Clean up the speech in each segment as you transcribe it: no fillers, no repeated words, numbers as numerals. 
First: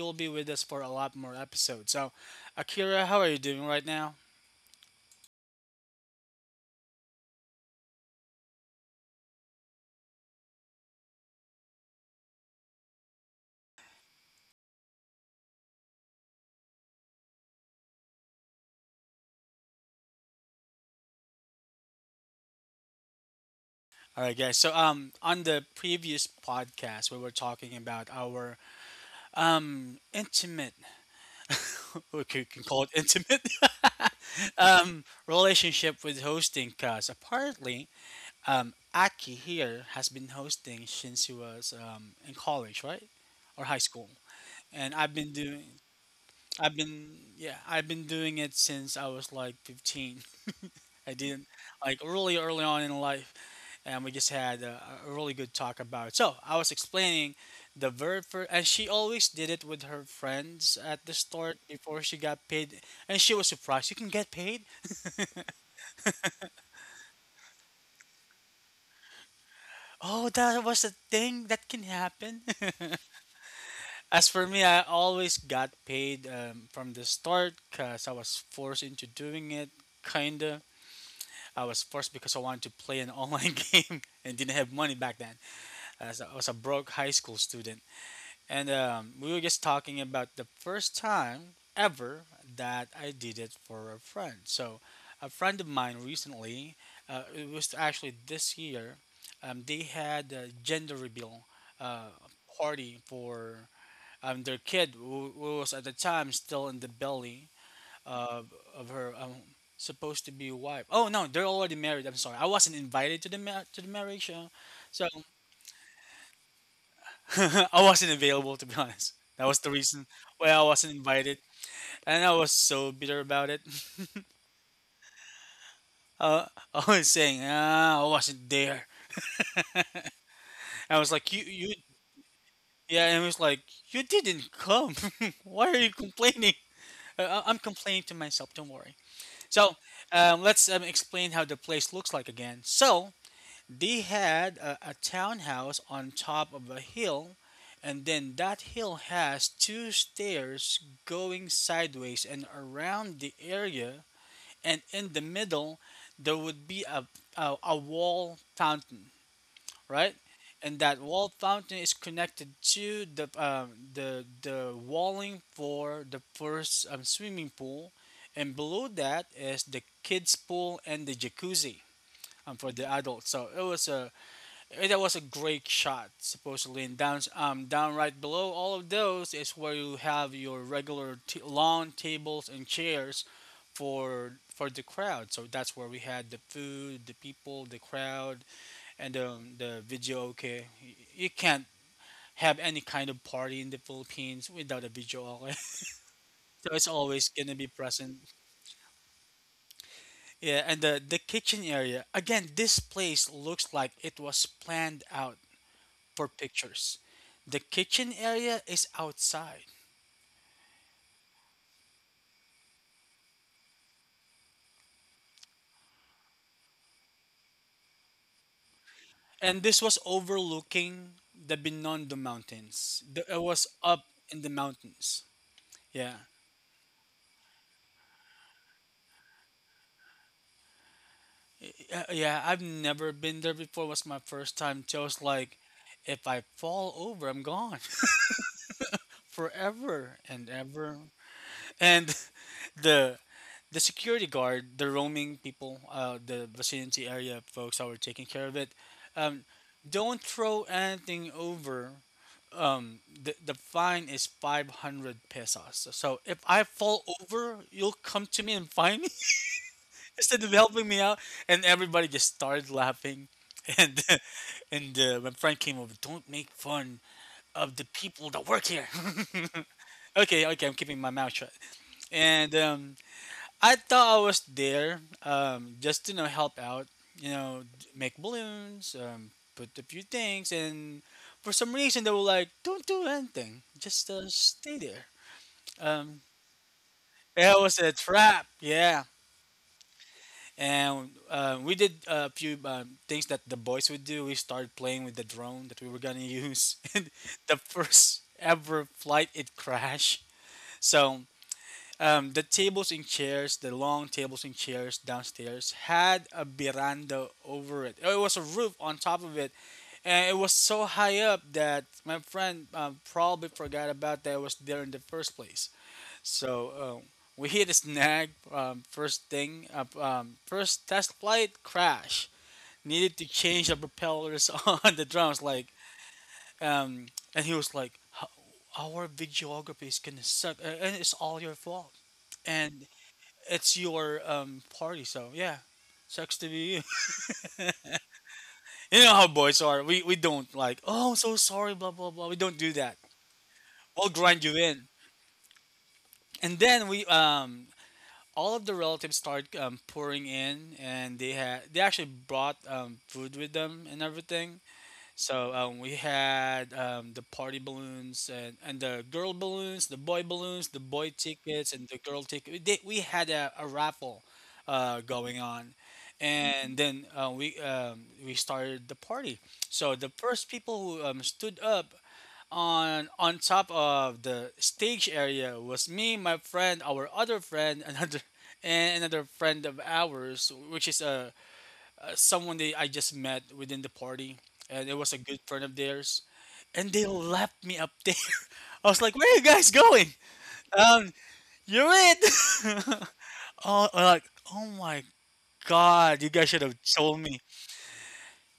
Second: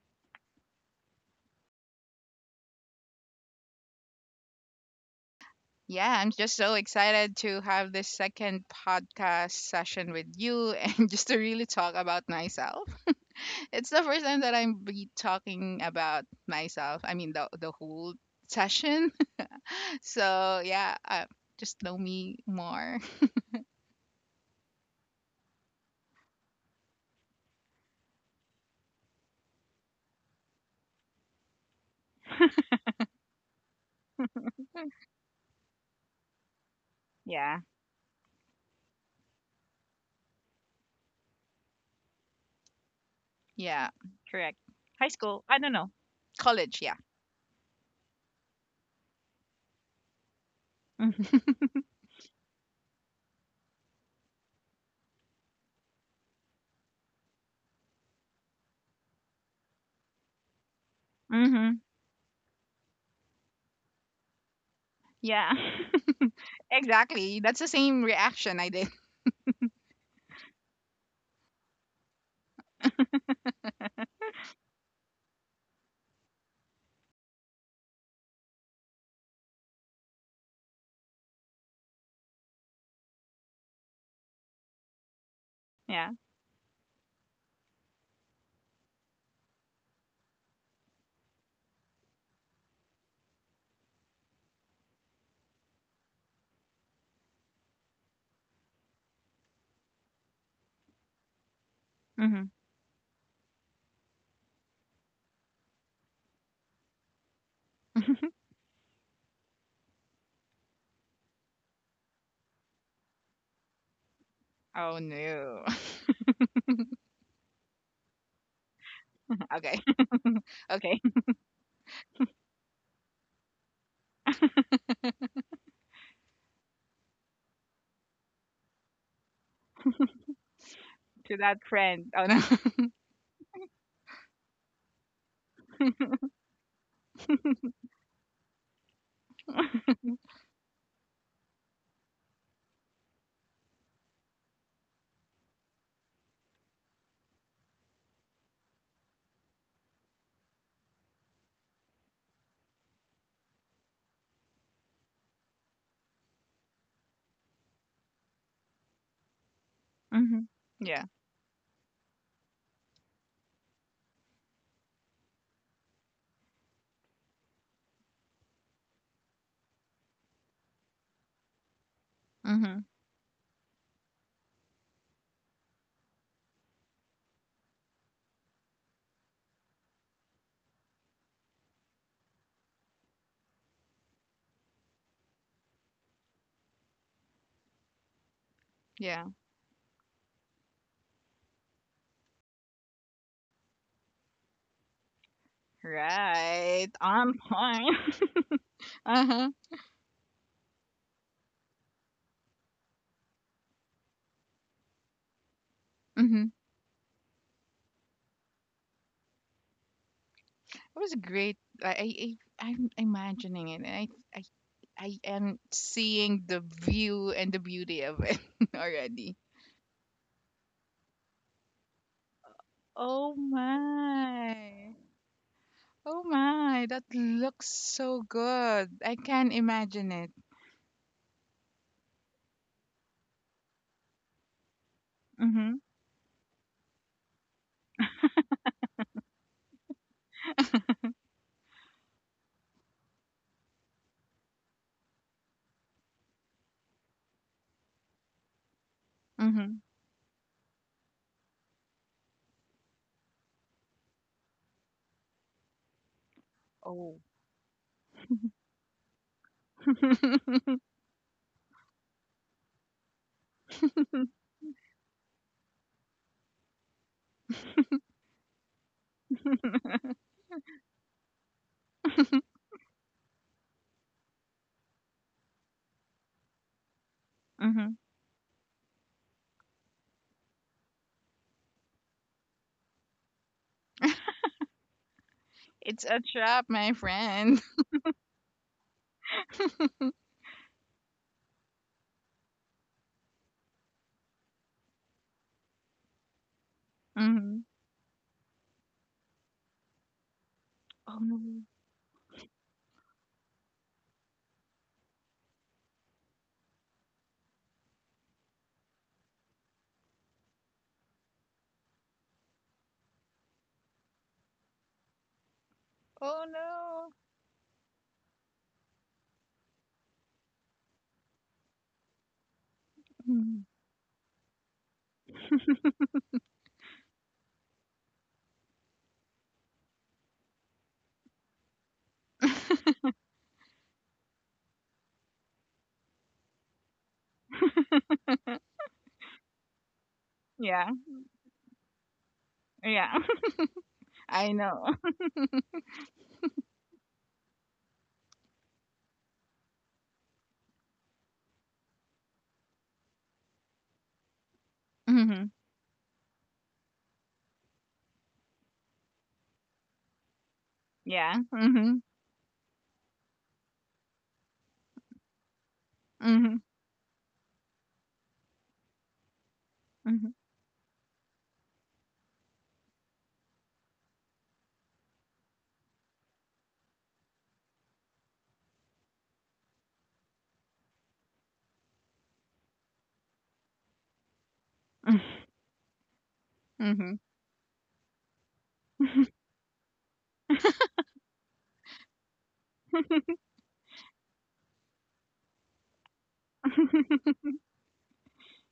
will be with us for a lot more episodes. So, Akira, how are you doing right now? yeah, I'm just so excited to have this second podcast session with you and just to really talk about myself. It's the first time that I'm be talking about myself. I mean, the whole session. so yeah, Just know me more. All right, guys. So, on the previous podcast, we were talking about our intimate we can call it intimate, relationship with hosting because Yeah, apparently Aki here has been hosting since he was in college, right, or high Yeah, school, correct. and High I've been school. I doing. don't know. College. I've Yeah, been Yeah, I've been doing it since I was like 15. I didn't Like really early on in life, and we just had a really good talk about it. So I was explaining the verb for, and she always did it with her friends at the start Mm-hmm. before she got paid, and she was surprised. You can get paid? Yeah. Exactly. That's the same reaction I did. Oh, that was a thing that can happen. As for me, I always got paid from the start because I was forced into doing it. Kinda, I was forced because I wanted to play an online game and didn't have money back then. yeah. As I was a broke high school student. And we were just talking about the first time ever that I did it for a friend. So, a friend of mine recently, it was actually this year, they had a gender reveal uh, Mm-hmm. party for their kid who was at the time still in the belly of her supposed to be wife. Oh no, they're already married. I'm sorry, I wasn't invited to the to the marriage. Oh So no. I wasn't available, to be honest. That was Okay. the reason why I Okay, wasn't invited, and I was so bitter about it. Uh, I was saying, ah, I wasn't there. I was to like, you, that you, friend. Oh no. yeah, and it was like, you didn't come. Why are you complaining? I'm complaining to myself. Don't worry. So, let's explain how the place looks like again. So, they had a townhouse on top of a hill, and then that hill has two stairs going sideways and around the area, and in the middle, there would be a wall fountain, right? hmm And Yeah. that wall fountain is connected to the the walling for the first swimming pool, and below that is the kids pool and the jacuzzi hmm for the adults. So it was a That was a great shot, supposedly. And down, down right below all of those is where you have your regular lawn tables and chairs for the crowd. So that's where we had the food, the people, the crowd, Yeah. and the video. Okay, you can't have any kind of party in the Philippines without a video. Okay, so Right. it's On always gonna be point. present. uh huh. Yeah, and the kitchen area again. This place looks like it was planned out for hmm pictures. The kitchen area is outside, It was great. I, I I- I'm imagining it, and I I am seeing the view and the beauty of it already. and this was overlooking the Binondo Mountains. Oh The, it was up in my. the mountains. Oh Yeah, my. That looks so good. I can imagine it. yeah, I've never been there before. It was my first time. So I was like, Mm-hmm. if I fall over, I'm gone forever and ever. And the the security guard, the roaming people, the vicinity area folks that were taking care of it, um, Mm-hmm. don't throw anything over. The fine is 500 pesos. So if I fall Oh. over, you'll come to me and find me instead of helping me out. And everybody just started laughing. And and my friend came over, don't make fun of the people that work here. Okay, okay, I'm keeping my mouth shut. And I thought I was there just to, you know, help out, mm-hmm. Make balloons, put a few things, and for some reason they were like, "Don't do anything, just stay there." It's a Um, trap, my friend. it was a trap, yeah. And we did a few things that the boys would do. We started playing with the drone that we were gonna use, and Mhm. the first ever flight it crashed. Oh So no. The tables and chairs, the long tables and chairs downstairs, had a veranda over it. It was a roof on top of it, and it was so high up that my friend probably forgot about that it was there in the first place. So Oh we hit a snag. First thing, first test flight crash. Needed no. to Mhm. change the propellers on the drums. Like, um, and he was like, " Our videography is gonna suck, and it's all your fault, and it's your party." So yeah, sucks to be you. You know how boys are. We don't yeah. like, "Oh, I'm so sorry," blah blah blah. We don't do that. Yeah. We'll I grind you know. in. And then we all of the relatives started pouring in, and they actually brought food with them and everything. hmm So we had the party balloons and the girl balloons, the boy Yeah. tickets, hmm and the girl ticket. We had a raffle going on, hmm and then we started the party. So the hmm first people who stood up on top of the stage area was me, my friend, our other friend, another friend of ours, which is a someone they I just met within the party, and it was a good friend of theirs, and hmm they left me up there. I was like, "Where are you guys going? Um, you're it." Oh, I'm like, oh my god, you guys should have told me.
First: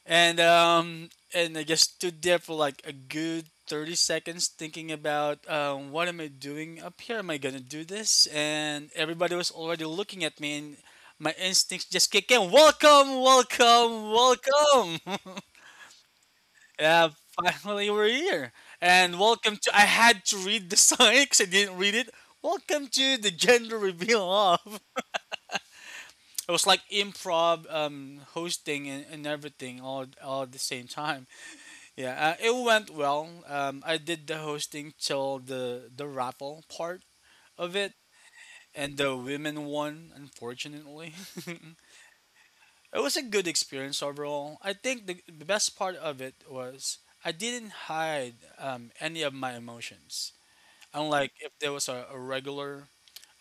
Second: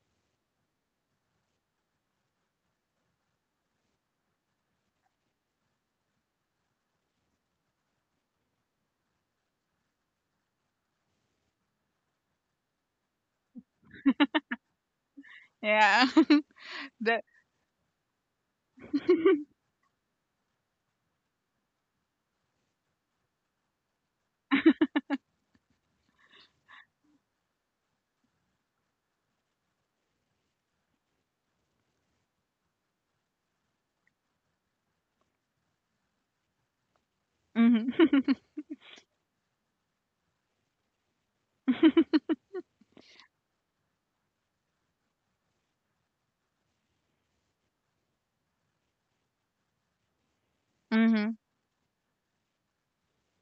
And I just stood there for like a good 30 seconds, thinking about, what am I doing up here? Am I gonna do this? And everybody was already looking at me, and my instincts just kicked in. Welcome, welcome, welcome. Yeah. Yeah, The. finally we're here. And welcome to, I had to read the sign because I didn't read it. Welcome to the gender reveal of. It was like improv hosting and everything all at the same time. Yeah, it went well. I did the hosting till the raffle part of hmm it, and the women won, unfortunately. It was a good experience overall. I think the best part of it was I didn't hide any of my emotions. Unlike hmm if there was a regular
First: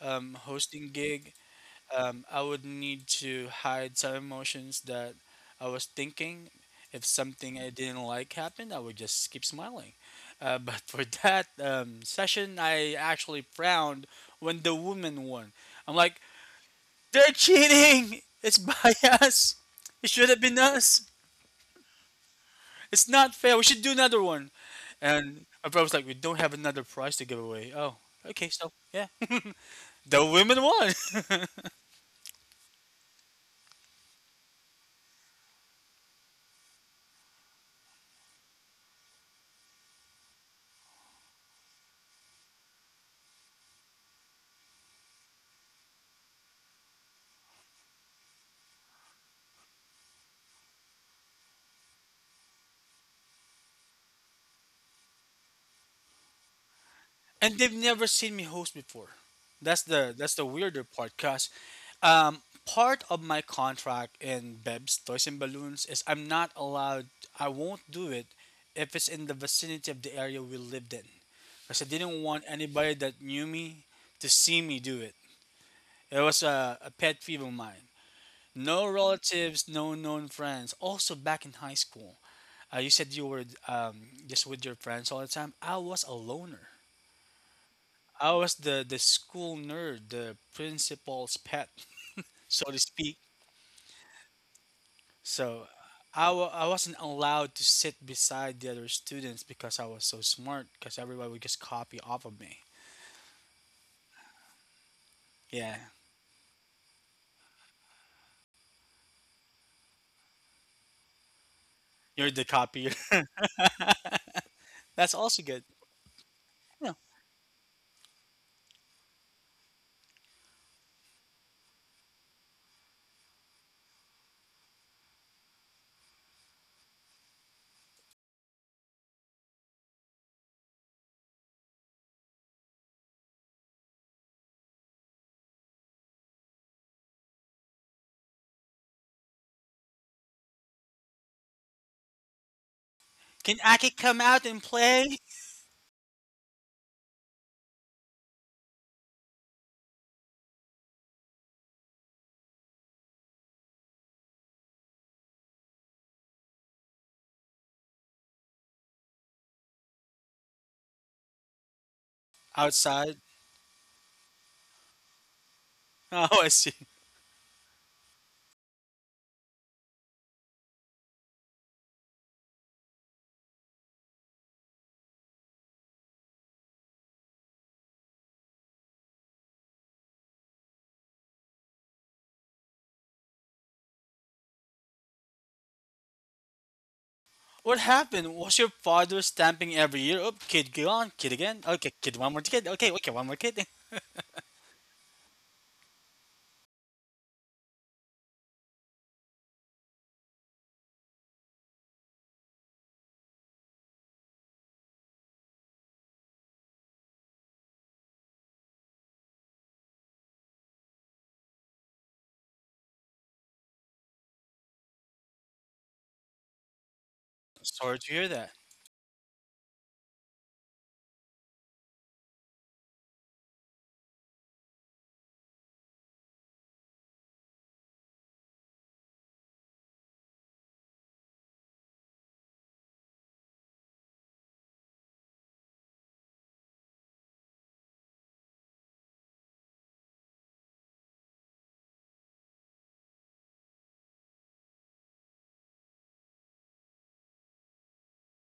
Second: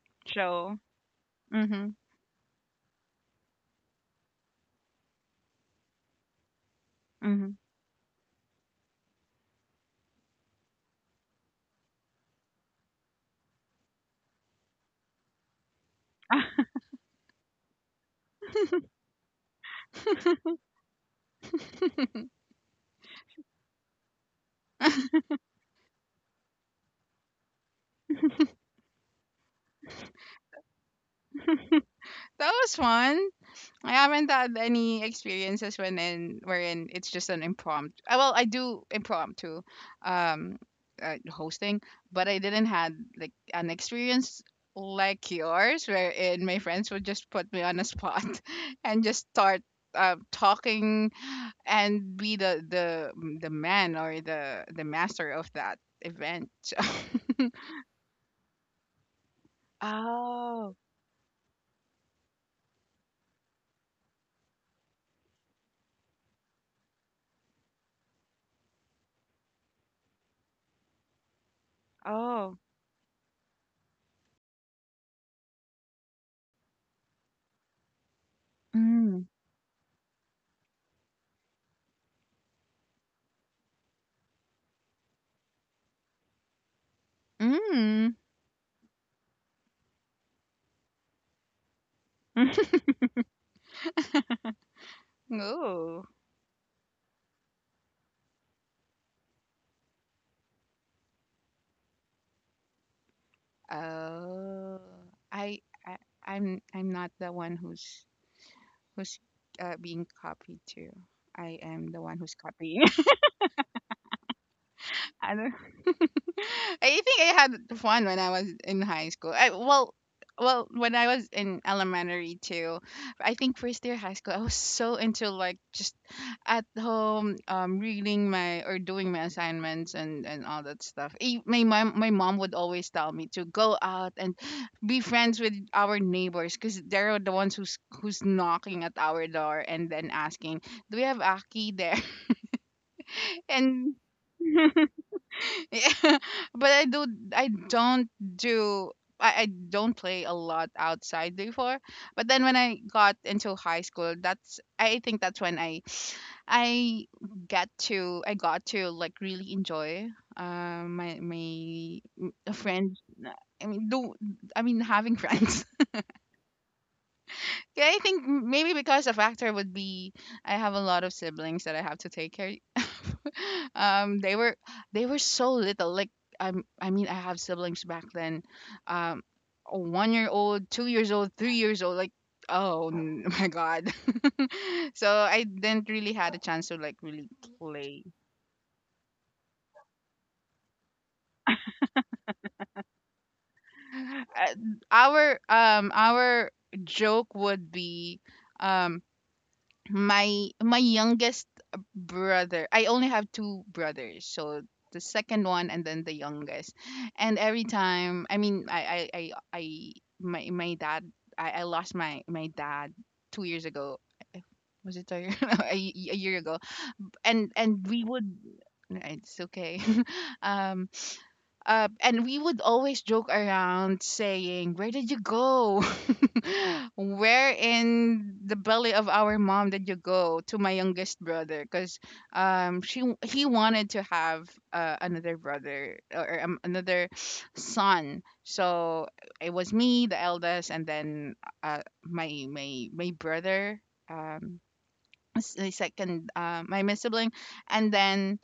So. hosting gig, Hmm I would need to hide some emotions that I was thinking. If hmm something I didn't like happened, I would just keep smiling. But for that session, I actually frowned when the woman won. I'm like, they're cheating. It's by us. It should have been us. It's not fair. We should do another one. And my brother was like, we don't have another prize to give away. Oh, okay. So yeah, the women won. That was fun. I haven't had any experiences when in wherein it's just an impromptu. Well, I do impromptu um hosting, but I didn't had like an experience like yours wherein my friends would just put me on a spot and just start talking and be the man or the master of that event. So, And they've never seen me host before. That's the Oh, weirder part, cause part of my contract in Beb's Toys and Balloons is I'm not allowed. I won't do it if it's in the vicinity of the area we lived in, because I didn't want oh, anybody that knew me to see me do it. It was a pet peeve of mine. No mm. relatives, no known friends. Also, back in high school, you said you were just with your friends all the time. I was a loner. Mm. I was the school nerd, the principal's pet, so to speak. So Oh. I wasn't allowed to sit beside the other students because I was so smart, because everybody would just copy off of me. Oh, I, Yeah, I I'm not the one who's who's being copied to. I am the one you're the who's copier. copying. That's also I don't. good. Yeah. I think I had fun when I was in high school. Well, when I was in elementary too, I think first year high school, I was so into like just at home, reading my or doing my assignments and all that stuff. My mom would always tell me to go out and be friends with our neighbors because they're the ones who's knocking at our door and then asking, "Do we have Aki there?" Can Aki and come out and play yeah, but I don't do I don't play a lot outside before. But then when I got into high school, that's I think that's when I get to I got to like really enjoy my my friends. outside? I mean do I mean having friends. Oh, I see. Yeah, I think maybe because a factor would be I have a lot of siblings that I have to take care um they were they were so little like I mean I have siblings back then um a 1 year old 2 years old 3 years old like my god so I didn't really had a chance to like really What play happened? Was your father stamping every year? Oh, kid, go on, kid again. Okay, kid, one more kid. Okay, okay, one more kid. uh, our joke would be um my my youngest brother, I only have two brothers, so the second one and then the youngest. And every time, I mean I my my dad I lost my my dad 2 years ago. Was it a year, a, y- a year ago? And Sorry to we hear would that. it's okay um and we would always joke around saying, "Where did you go? Where in the belly of our mom did you go?" To my youngest brother, because she he wanted to have another brother or another son. So it was me, the eldest, and then my brother, um, the second, my miss sibling, and then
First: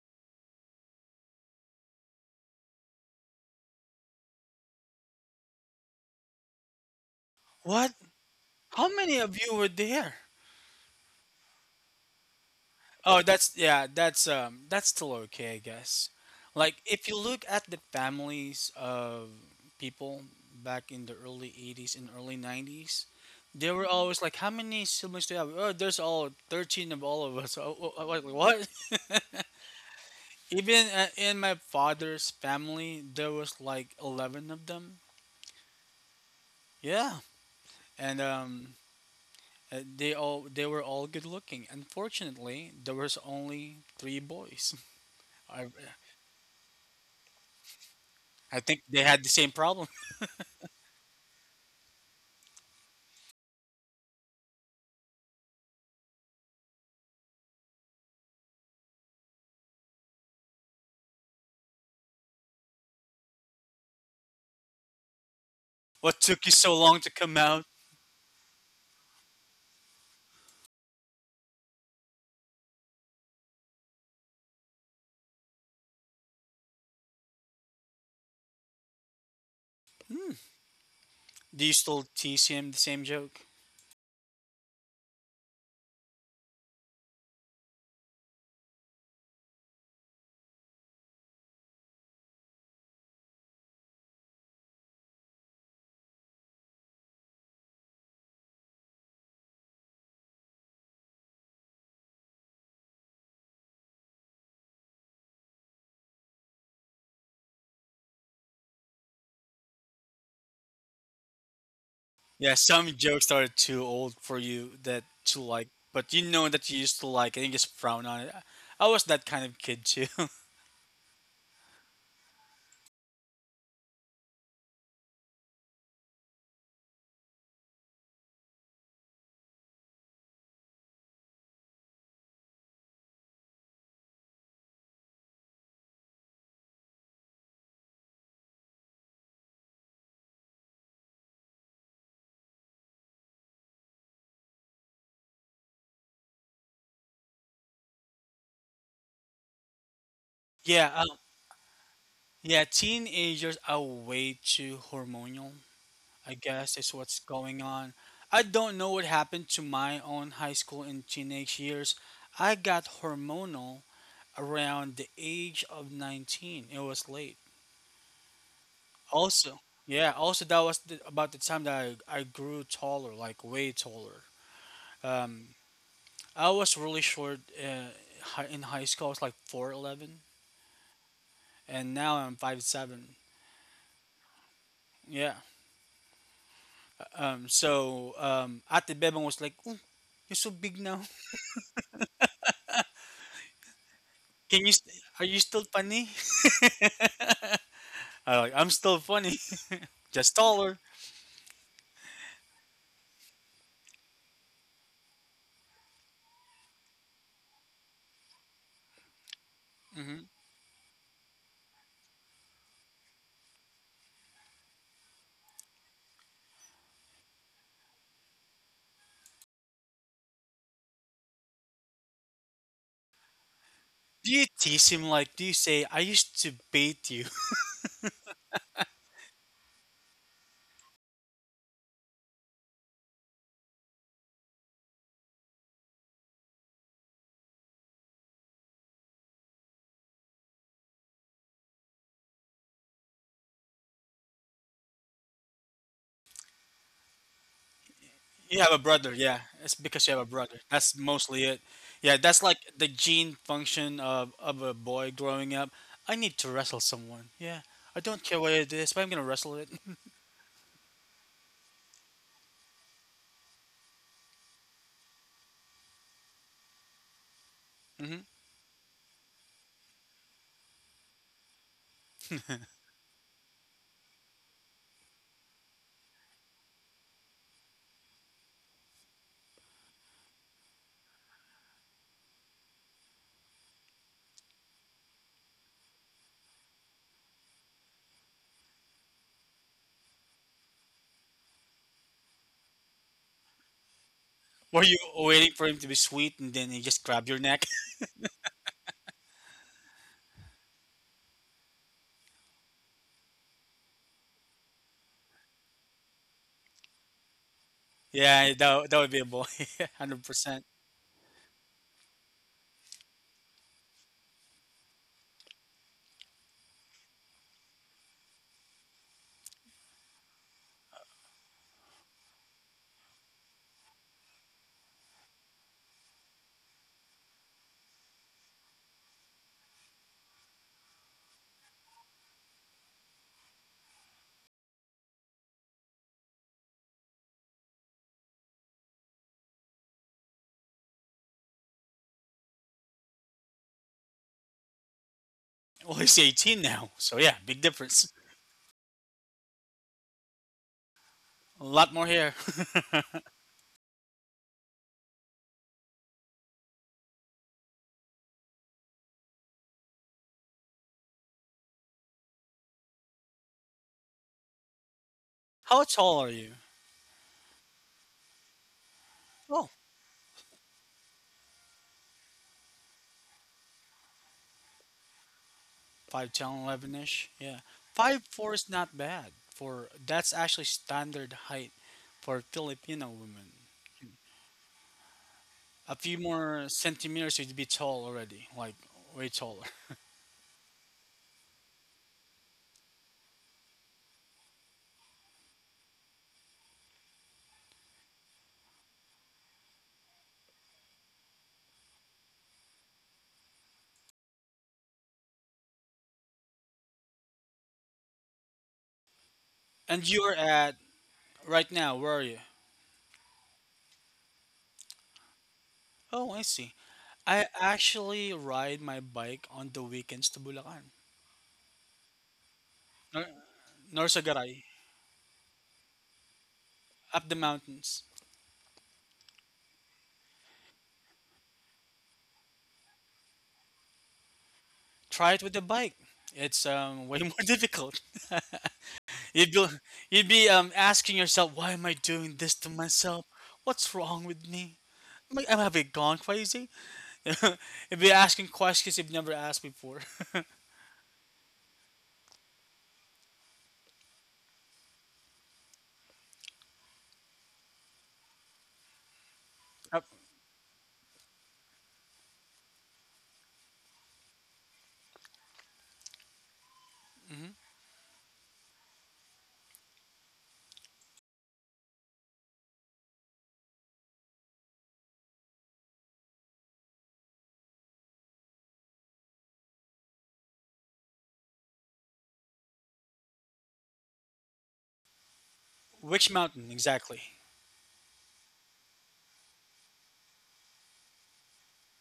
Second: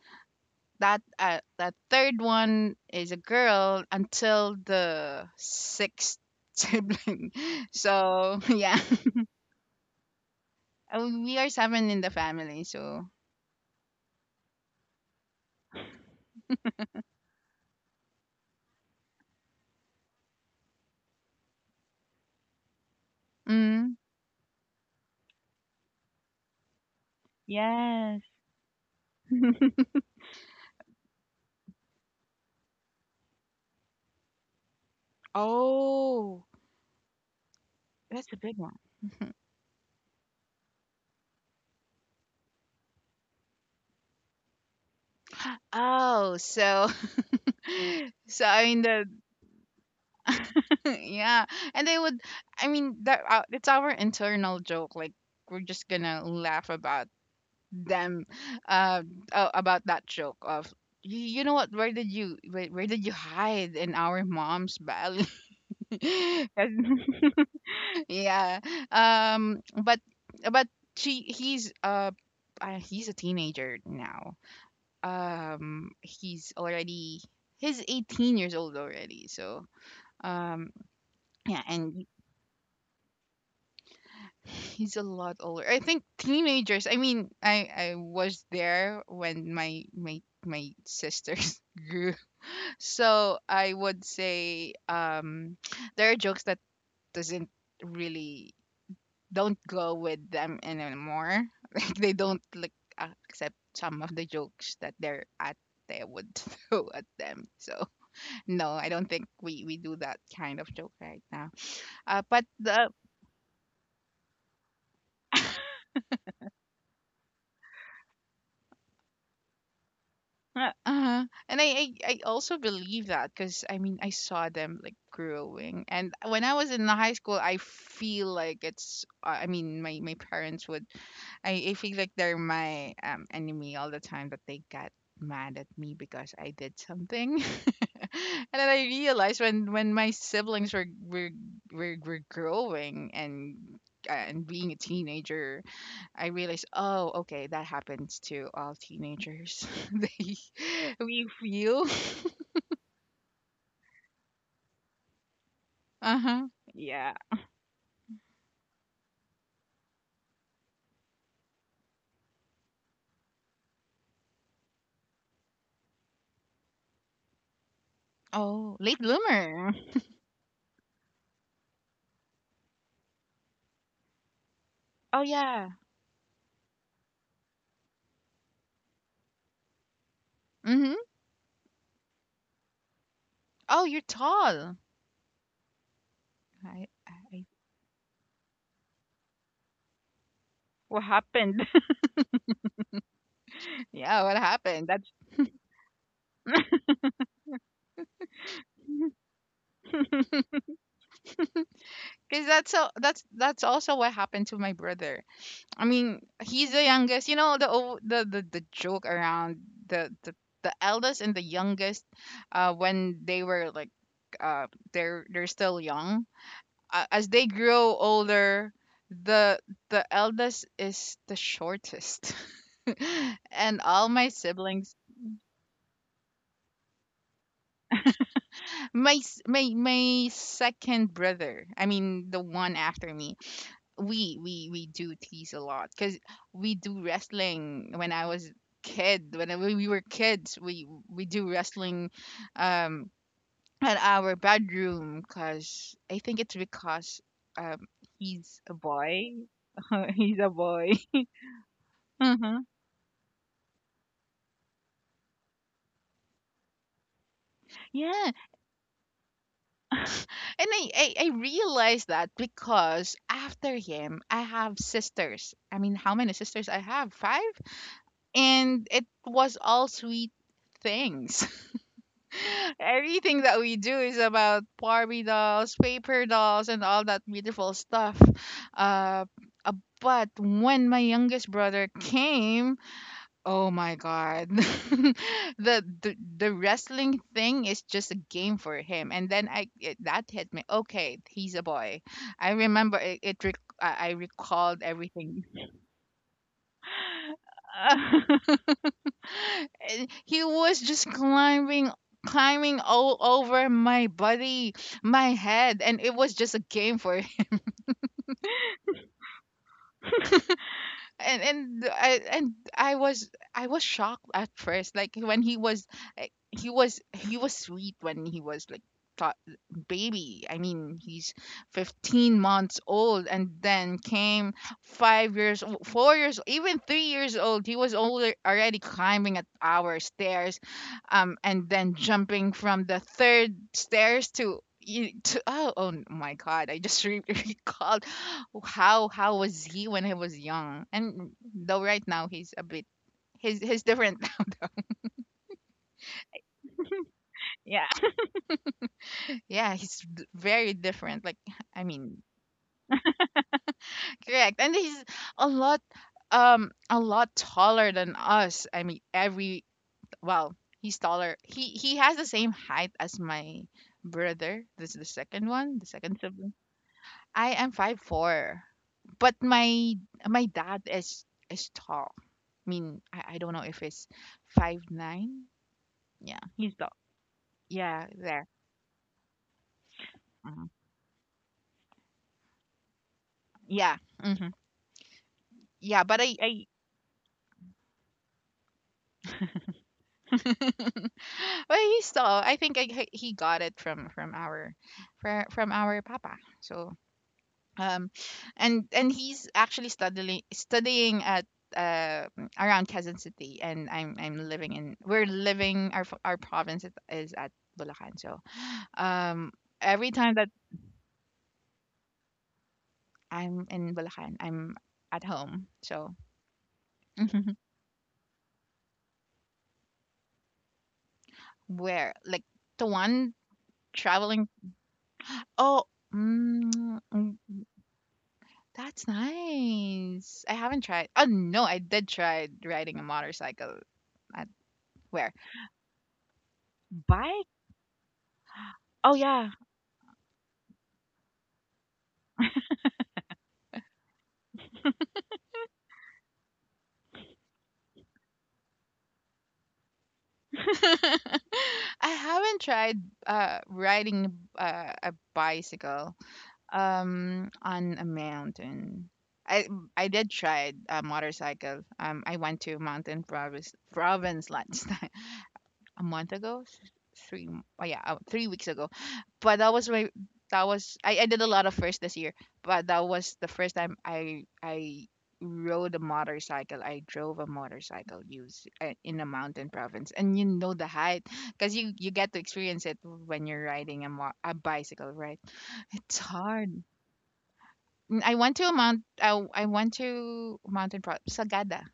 that third one is a girl until the sixth sibling. What? So yeah, How many of you were there? and we are seven in the family. So Oh, that's yeah, that's still okay, I guess. Like if you look at the families of people back in the early '80s and early '90s, they were mm, always like, "How many siblings do you have?" Oh, there's all 13 of all of us. Oh, oh, oh, yes. like, what? Even in my father's family, there was like 11 of them. Oh, Yeah. And that's a big one. They were all good looking. Unfortunately, there was only 3 boys. I Oh, so so I I think mean they the had the same problem. yeah, and they would. I mean that it's our internal joke. Like we're just gonna laugh about them uh, about that joke of, You know what, where did you, where did you hide in our mom's belly?" What took 'Cause- you so long to come out? yeah, um but but she he's a teenager now. um he's already he's 18 years old already, so Hmm. um yeah. Do you still And tease him the same joke? he's a lot older. I think teenagers. I mean, I was there when my sisters grew. So I would say there are jokes that doesn't really don't go with them anymore. Like they don't accept some of the jokes that their at they would throw at them. So no, I don't think we do that kind of joke right now. But Yeah, some the jokes are too old for you that to like, but you know that you used to like and you just frown on it. I was that kind of kid too. uh, uh-huh. And I also believe that, because I mean I saw them like growing, and when I was in the high school, I feel like it's I mean my parents would I feel like they're my enemy all the time, that they got mad at me because I did something. And then I realized when my siblings were growing and being a teenager, I realized, oh, okay, that happens to all teenagers. They Yeah, we feel. yeah, teenagers are way too hormonal, I Uh-huh. guess is Yeah. what's going on. I don't know what happened to my own high school and teenage years. I got hormonal around the age of 19. It was late. Oh, late Also, bloomer. yeah, also that was about the time that I grew taller, like way taller. Oh Um, yeah. I was really short in high school. I was like 4'11", Mm-hmm. and now I'm 5'7". Oh, you're tall. Yeah. I So Ate Bebang was like, "Oh, you're so big now. what happened? Yeah, what Can you? happened? That's Are you still funny?" I'm like, "I'm still funny, just taller." because that's that's also what happened to my brother. I mean, he's the youngest. You know the joke around the, Hmm. the the eldest and the youngest, when they were like, uh, they're still young, as they grow older, the the eldest is the shortest. And all my Do you tease siblings, him? Like, do you say, "I used to beat you"? My my second brother, I mean the one after me, we do tease a lot because we do wrestling when I was kid when I- when we were kids, we do wrestling um at our bedroom, because I think it's because um You he's have a a brother, boy. yeah. It's because you have a He's a brother. boy. That's mostly it. Yeah, that's like the gene function of a boy growing up. I need to wrestle someone. Yeah, I Yeah, don't and care what it is, but I'm gonna wrestle it. I realized that because after him, I have sisters. I mean, how many sisters I have? Five, Hmm. and it was all sweet things. Everything that we do is about Barbie dolls, paper dolls, and all that beautiful stuff. Uh, uh, but when my youngest brother came, oh my God. The wrestling thing is just a game for him. And then that hit me. Okay, he's a boy. I remember it, I recalled Were you everything. waiting for him to be sweet and then he just grabbed your neck? And he was just climbing all over my body, my head, and it was just a game for Yeah, that would be a boy. 100%. and I was shocked at first, like when he was sweet when he was like thought baby. I mean, he's 15 months old, and then came 4 years, even 3 years old. He was older, already climbing at our stairs, and then jumping from the third stairs to. Oh, oh my god, recalled how was he when he was young. And though right now he's a bit he's different. Well, he's 18 now. So, yeah, big Yeah. difference. Yeah, he's very different, like, A I lot more mean hair. correct. And he's a lot a lot taller than us. I mean every well he's taller, he has the same height as my brother, this is the second one, the How second tall are sibling. you? I am 5'4", but Oh, my dad is tall. I don't know if it's 5'9". five Yeah, ten he's the eleven ish. Yeah. yeah five there. four is not bad. For That's hmm actually standard height for Filipino women. Yeah, hmm A yeah. few more centimeters, you'd be tall already. Like, way taller. but he still. I think I, he got it from from our papa. So um, and he's actually studying at uh around Quezon City, and I'm living in we're living our province is at Bulacan. So um, And every you're time that at, right now, where are you? I'm in Bulacan, I'm at home. So Oh, I see. I actually ride my bike on the weekends to Bulacan. where like the one Nor- traveling Norsagaray. oh, Up the mm, mountains. that's nice. I haven't tried. Oh no, I did try riding a motorcycle at where? Try it with a bike. It's way more Bike? difficult. Oh You'd yeah. be you'd be asking yourself, why am I doing this to myself? What's wrong with me? Am I Have I gone crazy? You'd be asking questions you've never asked before. I haven't tried riding a bicycle on a mountain. I Up- I did try a motorcycle. I went to mountain province province last a month ago s- mhm. three m- oh yeah 3 weeks ago. But that was I did a lot of first this year, but that was the first time I rode a motorcycle I drove a motorcycle use in a mountain province. And you know the height, because you get to experience it when you're riding a, a bicycle, right? It's Which mountain hard. exactly? I went to Sagada.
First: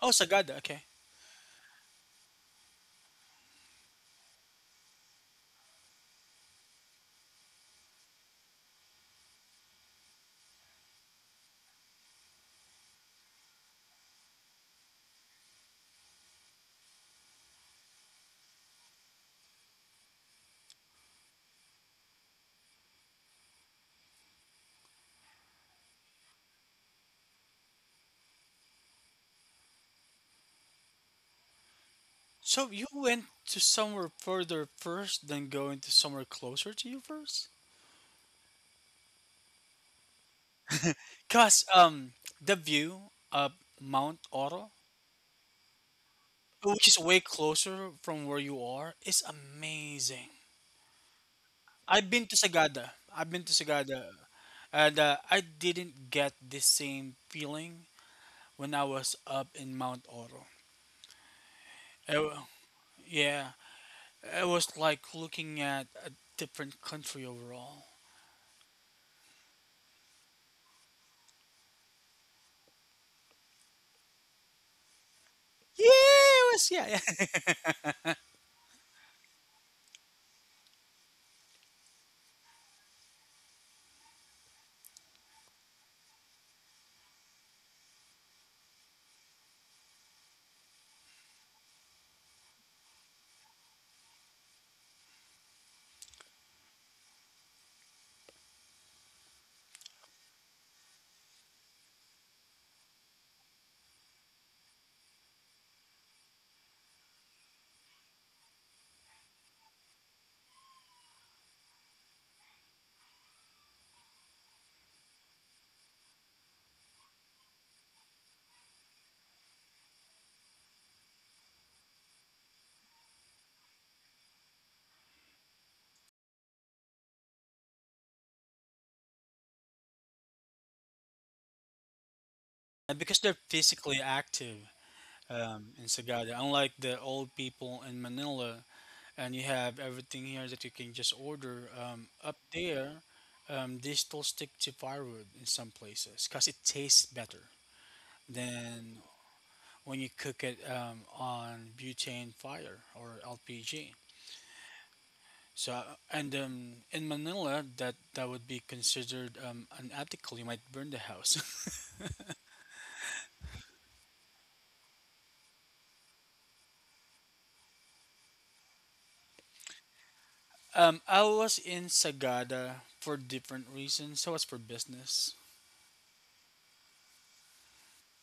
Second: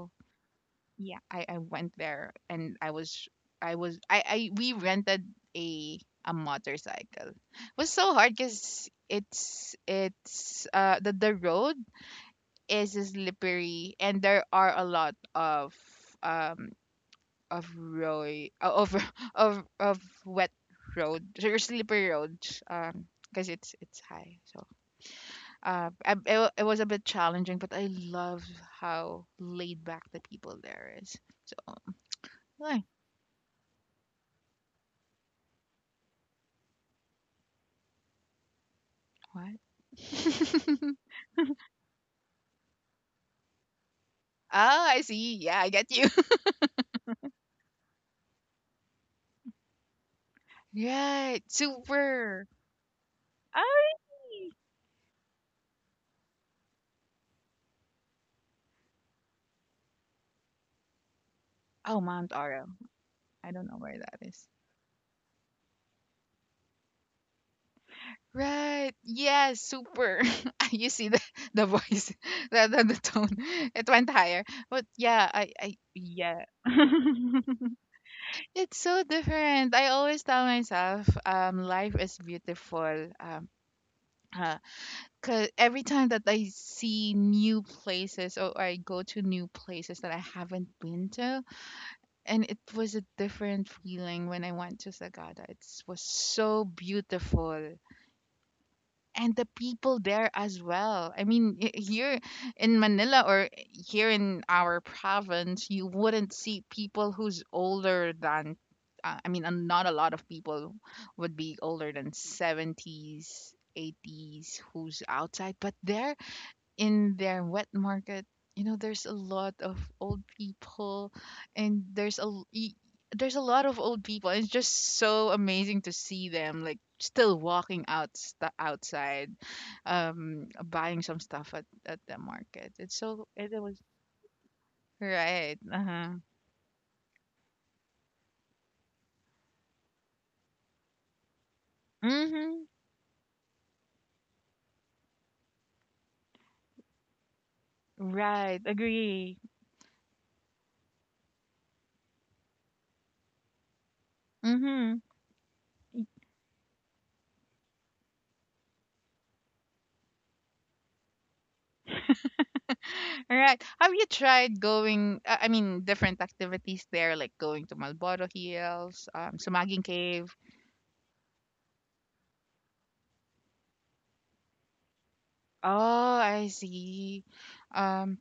Oh, Sagada. Okay. yeah, I went there and I we rented a a motorcycle. It was so hard because it's the road is slippery, and there are a lot um of roy of of wet road or slippery roads, because it's high. So it was a bit challenging, but I love how laid back the people there is. So So yeah. you went to somewhere further first, then going to somewhere closer to you first? What? Cause the view of Mount Oh, Oro, I see. Yeah, I get you. which is way closer from where you are, is amazing. Right. I've been to Super. Sagada. I've been to Oh, Sagada, really? and I didn't get the same feeling when I was up in Mount Oro. Oh, It Mount wa- Oro. I yeah, don't know where that is. it was like looking at a different country overall. Right. Yes, super. You see the voice, the tone. It went higher. But yeah, I Yeah, yeah. it was. Yeah, yeah. It's so different. I always tell myself, life is beautiful. Uh, Cause every time that I see new places or I go to new places that I haven't been to, and it was a different feeling when I went to Sagada. It was so beautiful, and the people there as well. I mean, here in Manila or here in our province, you wouldn't see people who's older than. I mean, not a lot of people would be older than 70s, 80s who's outside, but there in their wet market. There's a lot of old people, and there's a lot of old people, and it's just so amazing to see them like still walking out outside, buying some stuff at the market. And because they're It was. physically active Right, in uh-huh, Sagada, unlike the old people in Manila, and you have everything here that you can just order up mm-hmm, there, they still stick to firewood in some places because it tastes better right, than agree, when you cook it on butane fire or LPG. mm-hmm. So and in Manila, that would be considered unethical. You might burn the house. All right. Have you tried going? I mean, different activities there, like going to Malboro Hills, Sumaging Cave. I was in Sagada for different reasons, so was for business. Oh, I see. Um,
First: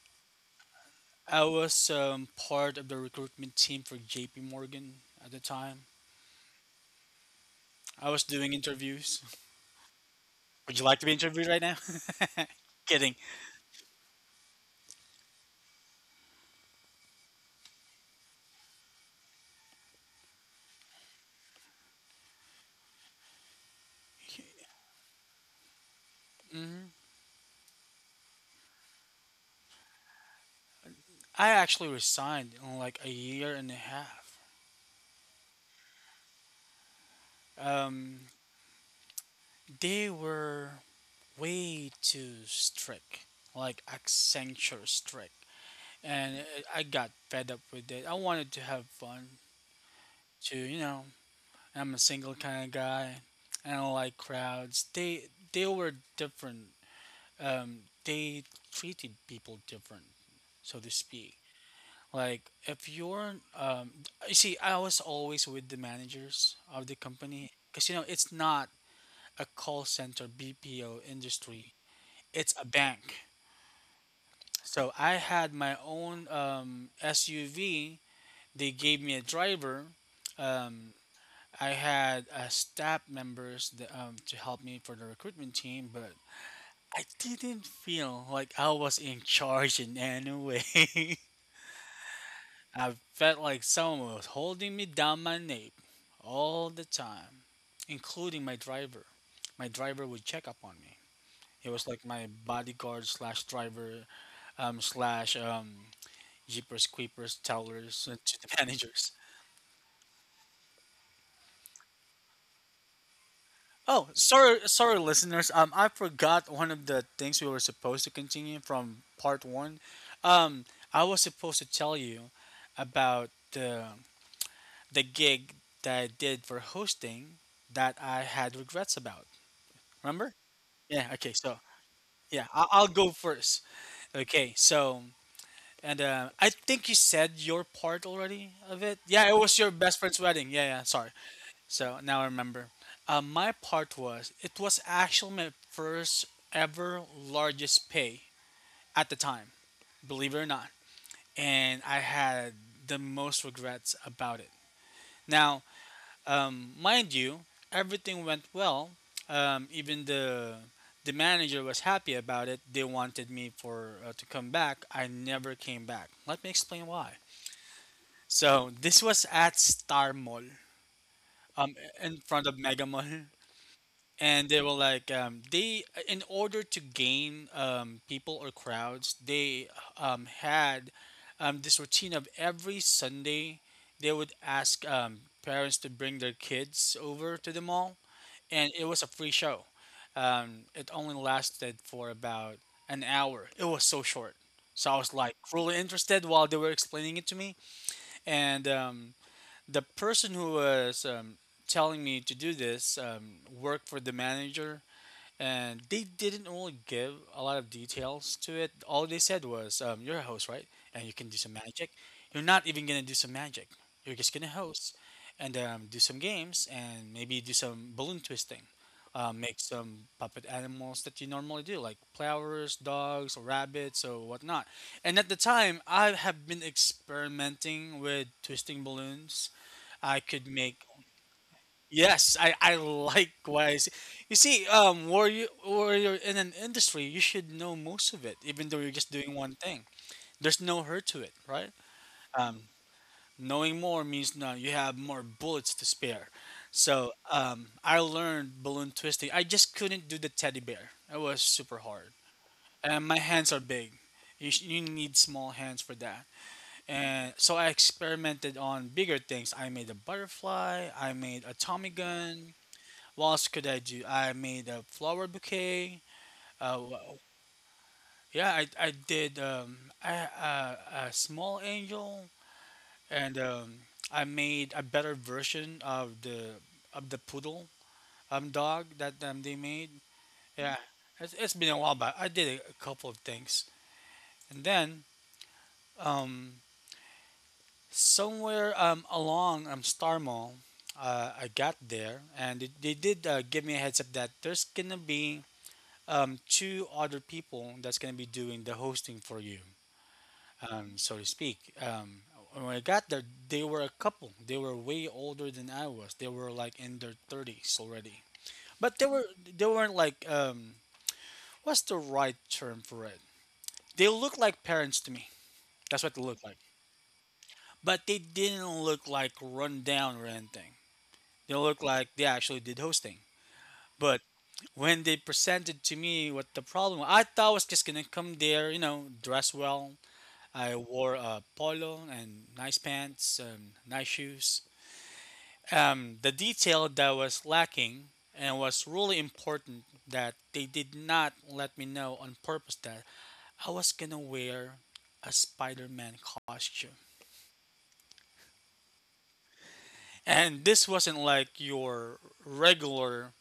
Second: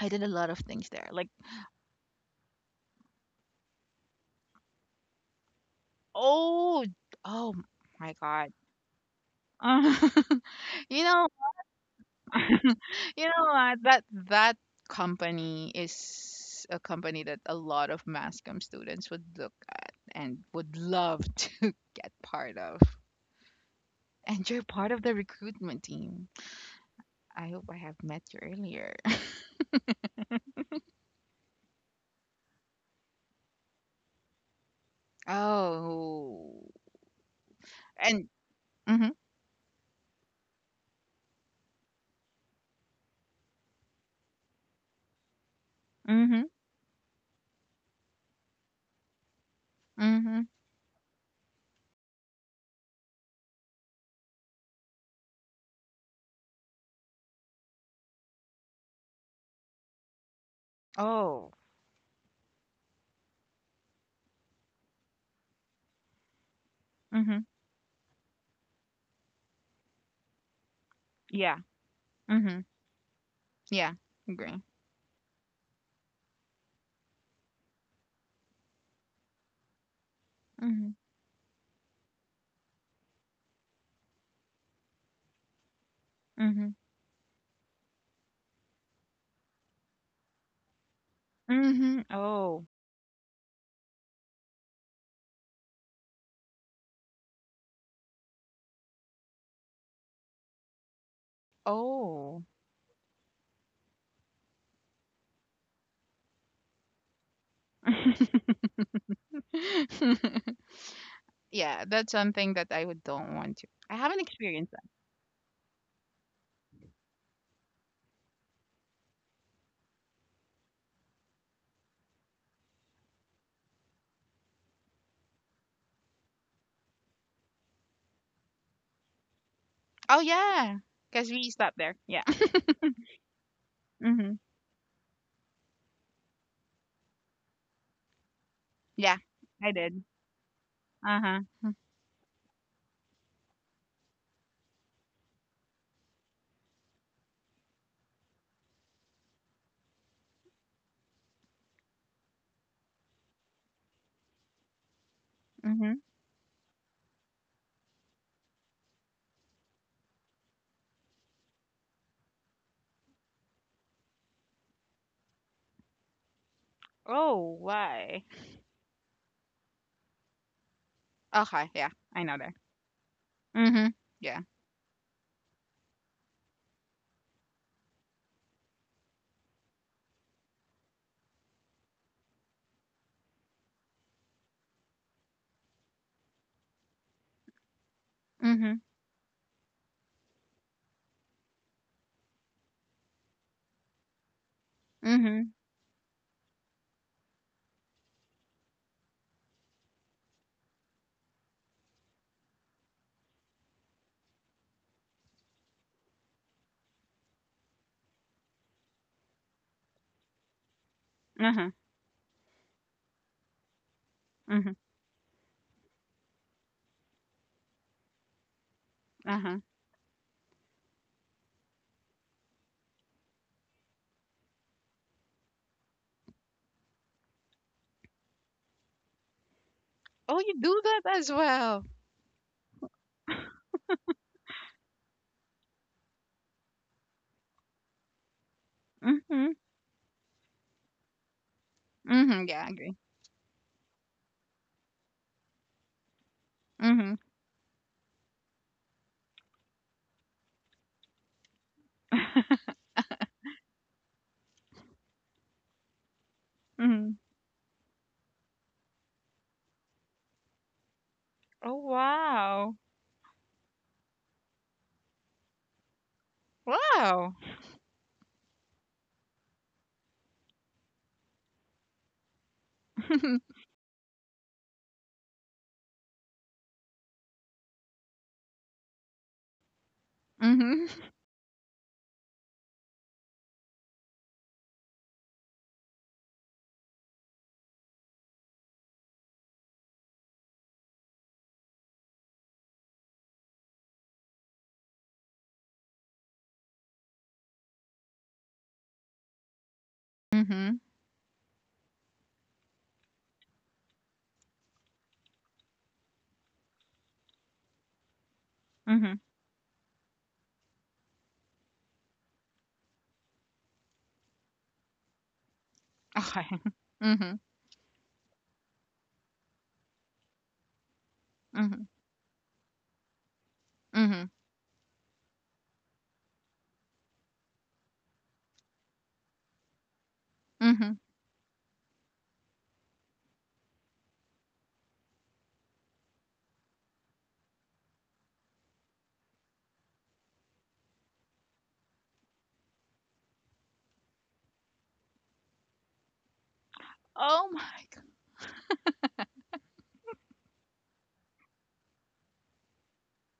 I did a lot of things there. Like, I was part of the recruitment team for JP Morgan at the time. oh, oh I my was God. doing interviews. Would you like you to be know, interviewed right now? you Kidding. know what? That company is a company that a lot of Mascom students would look at and would love to get part of. And you're part of the recruitment team. Hmm. I hope I have met you earlier. I actually resigned in like a year and a half. Oh, Um, and mm-hmm, they were way too strict, like Accenture strict, mm-hmm, and I got fed up with it. I wanted to have fun, mm-hmm. to you know, I'm a single kind of guy. I don't like crowds. They were different. Um, they treated people different, so to speak. Oh, Like if you're, you see, I was always with the managers of the mm-hmm. company because you know it's not a call center BPO Yeah. industry; it's Mm-hmm. a bank. Yeah, agree. So I had my own SUV. They gave me a driver. Mhm. Um, I had staff members that, to help me for the recruitment team, but Mhm. I didn't feel like I was in charge in any way. Mhm. Oh. I felt like someone was holding me down my nape all the time, including my driver. My driver would check up on me. He was like my Oh. bodyguard slash driver slash jeepers creepers tellers to the managers. Yeah, that's something that I would don't want to. I Oh, haven't sorry, experienced that. sorry, listeners. I forgot one of the things we were supposed to continue from part one. Um, I was supposed to tell you about the gig that I did for hosting that I had regrets about. Oh Remember? yeah, Yeah. because Okay. we So stopped there. Yeah. yeah, I'll go first. Mhm. Okay. So and I think you said your part already of it. Yeah, Yeah, it was I your did. best friend's wedding. Yeah. Yeah. Sorry. Uh huh. So now I remember. My part was it was actually my first ever largest pay at the time. Believe it or not, and I had the most regrets about it. Now, Mhm. Mind you, everything went well. Even the manager was happy about it. They wanted me for to come back. I never came back. Let me explain why. Oh, why? So this was at Star Mall, Okay. um, Yeah, I in know front that. of Mega Mall, Mhm. Yeah. and they were like they, in order to gain people or crowds, they had this routine of every Sunday. They would ask parents to bring their kids over to the mall, Mhm. and it was a free show. It only lasted for about an hour. It was so short, so I was like Mhm. really interested while they were explaining it to me. And the person who was telling me to do this worked for the manager, and they didn't really give a lot of details to it. All they said was, "You're a host, right? And you can do Uh some huh. magic. You're not even gonna do some magic. You're just gonna Mhm. host and do some games and maybe do some balloon twisting, Uh huh. make some puppet animals that you normally do, like flowers, dogs, or rabbits, or whatnot." And at the time, I have been experimenting with twisting balloons. I Oh, could you do make. that as well. Yes, I likewise. You see, where you're in an industry, you should know most of it, even though you're just doing Mhm. one thing. There's no hurt to it, right? Mhm. Yeah, I Um, agree. Knowing more means no, you have more bullets to spare. Mhm. So I learned balloon twisting. I just couldn't do the teddy bear. It was super hard, and my hands are big. You need small hands for that. Mhm. And so I experimented on bigger things. I made a butterfly. I made a Oh Tommy gun. wow. What else could I do? I made a flower bouquet. Uh, wh- Wow. yeah, I did I, uh, a small angel, and I made a better version of the poodle dog that they made. Yeah, Mhm. it's been a while, but I did a couple of things, and then um, somewhere along Star Mall, I got there, and they did give me a heads up that there's gonna be two other people that's going to be doing the hosting for you, Mhm. So to speak. When I got there, they were a couple. They were way older than I was. They were like in their thirties already, but they Mhm. were they weren't like what's the right term for it? They looked like parents to me. That's what they Okay. looked like, Mhm. but they didn't look like run down or anything. They Mhm. looked like they actually did hosting, Mhm. but when they presented to me what the problem I thought I was just gonna come there, dress well, I Mhm. wore a polo and nice pants and nice shoes. The detail that was lacking and was really important that they did not let me know on purpose that I was gonna wear a Spider Man costume. Oh my God. And this wasn't like your regular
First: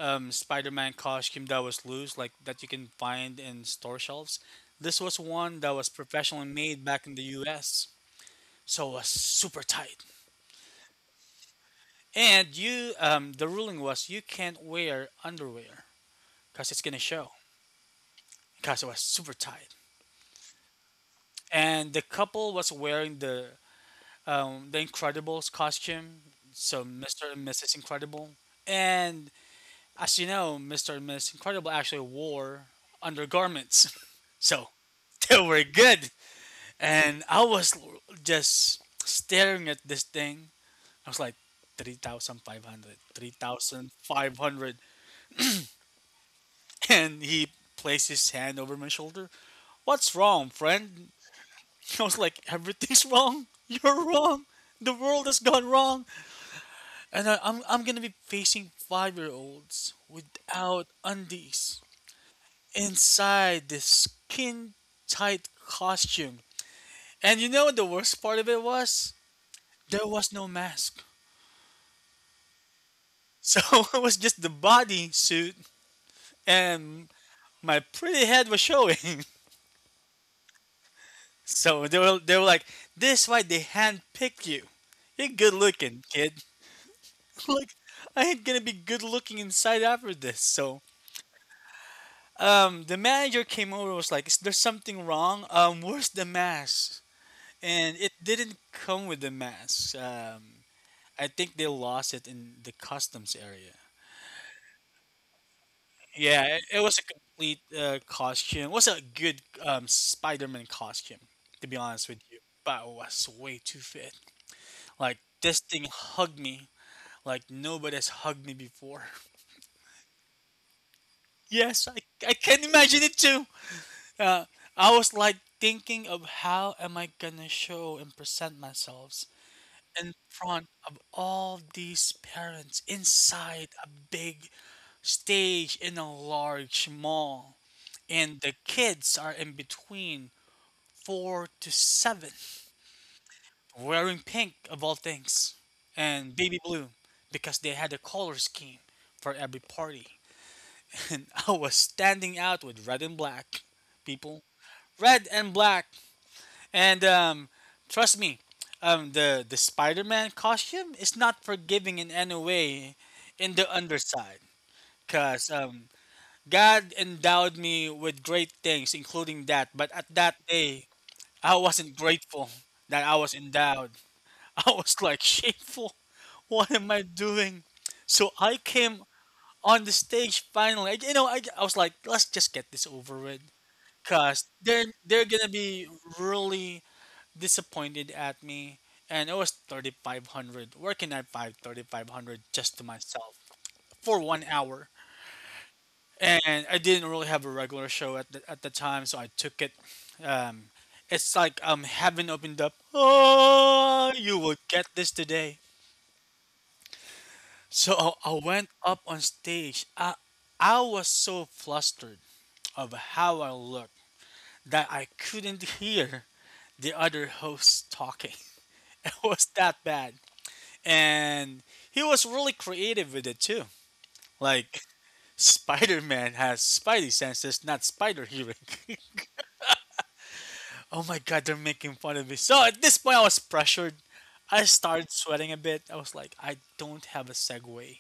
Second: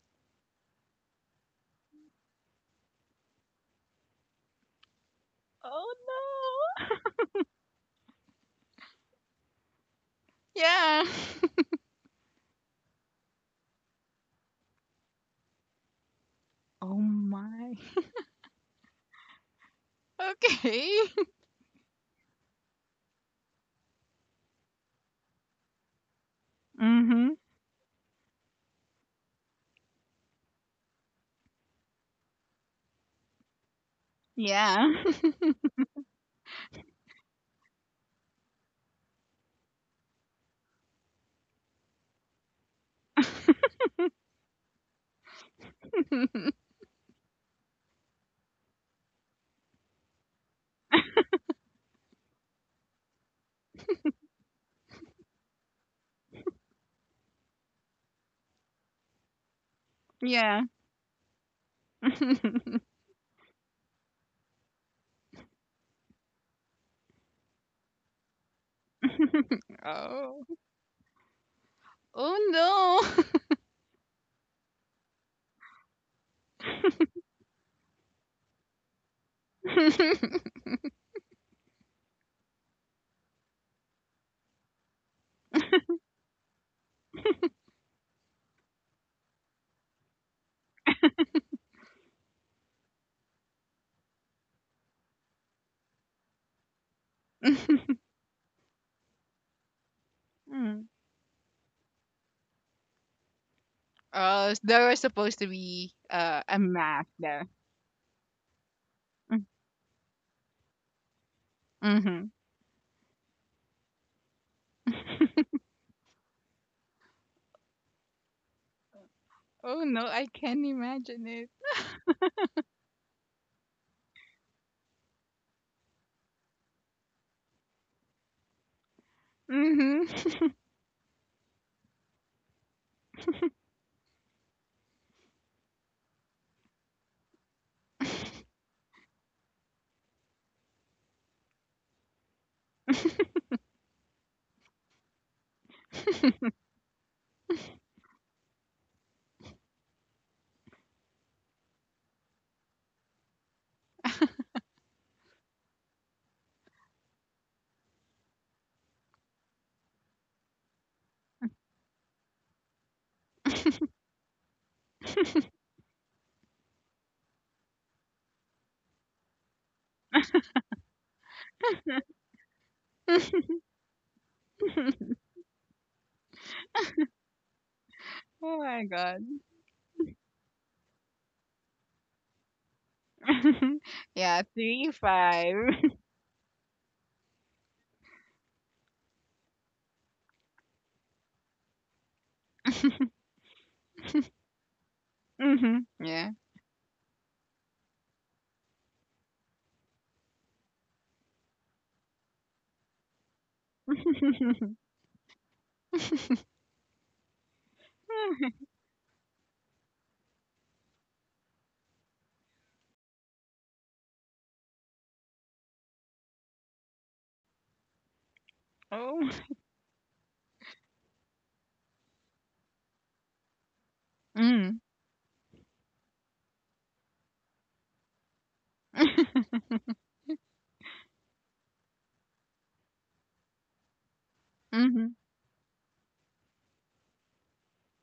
Spider Man costume that was loose, like that you can find in store shelves. This was one that was Oh professionally made no. back in the US, so it was super tight. Yeah. And the ruling was you can't wear underwear because it's Oh gonna show my. because it was super tight. Okay. And the couple was wearing the Incredibles costume, so Mr. Mhm. and Mrs. Incredible. And as you know, Mr. and Mrs. Incredible actually wore undergarments, so Yeah. they were good. And I was just staring at this thing. I was like, 3,500, three thousand five hundred. And he placed his hand over my shoulder. What's wrong, friend? I was like, everything's wrong. You're wrong. The world has gone wrong. And I'm going to be facing 5-year olds Yeah. without undies inside this skin tight costume. And you know what the worst part of it was? There was no Oh. mask. Oh no. So it was just the body suit and my pretty head was showing. So they were like, this why they handpicked you. You're good looking, kid. Like, I ain't gonna be good looking inside after this. So the manager came over and was like, "Is there something wrong? Where's the mask?" And it didn't come with the mask. Mm. I think they lost it in the customs area. Oh, there was supposed to be, Yeah, a it was a map there. complete costume. It was a good Mm. Spider-Man costume, to be honest with Mhm. you. But it was way too fit. Like this thing hugged me like nobody's hugged me before. Oh no, I can't imagine it. Yes, I can imagine it too. Uh, I was like thinking of how am I gonna show and present myself Mhm. in front of all these parents inside a big stage in a large mall. And the kids are in between four to seven, wearing pink of all things, and baby blue because they had a color scheme for every party. And I was standing out with red and black people, red and black. And trust me, the Spider-Man costume is not forgiving in any way in the underside, cause God endowed me with great things, including that. But at that day, I wasn't grateful that I was endowed. I was like shameful. What am I doing? So I Oh my came god. on the stage finally. I, you know, I was like, let's just get this over with, Yeah, cause they're three they're gonna five. be really disappointed at me. And it was 3,500. Where can I find 3,500 just to myself for 1 hour? Mm-hmm. Yeah. And I didn't really have a regular show at the time, so I took it. Um, it's like heaven opened up. Oh, you will get this today. So I went up on stage. I was so flustered of how I looked that I couldn't hear the other host talking. It Oh. was that bad. And he was really creative with it too. Mm. Like Spider Man has spidey senses, not spider hearing. oh my god, they're making fun of me. So at this point, I was pressured. I started Mhm. sweating a bit. I was like, I don't have a segue.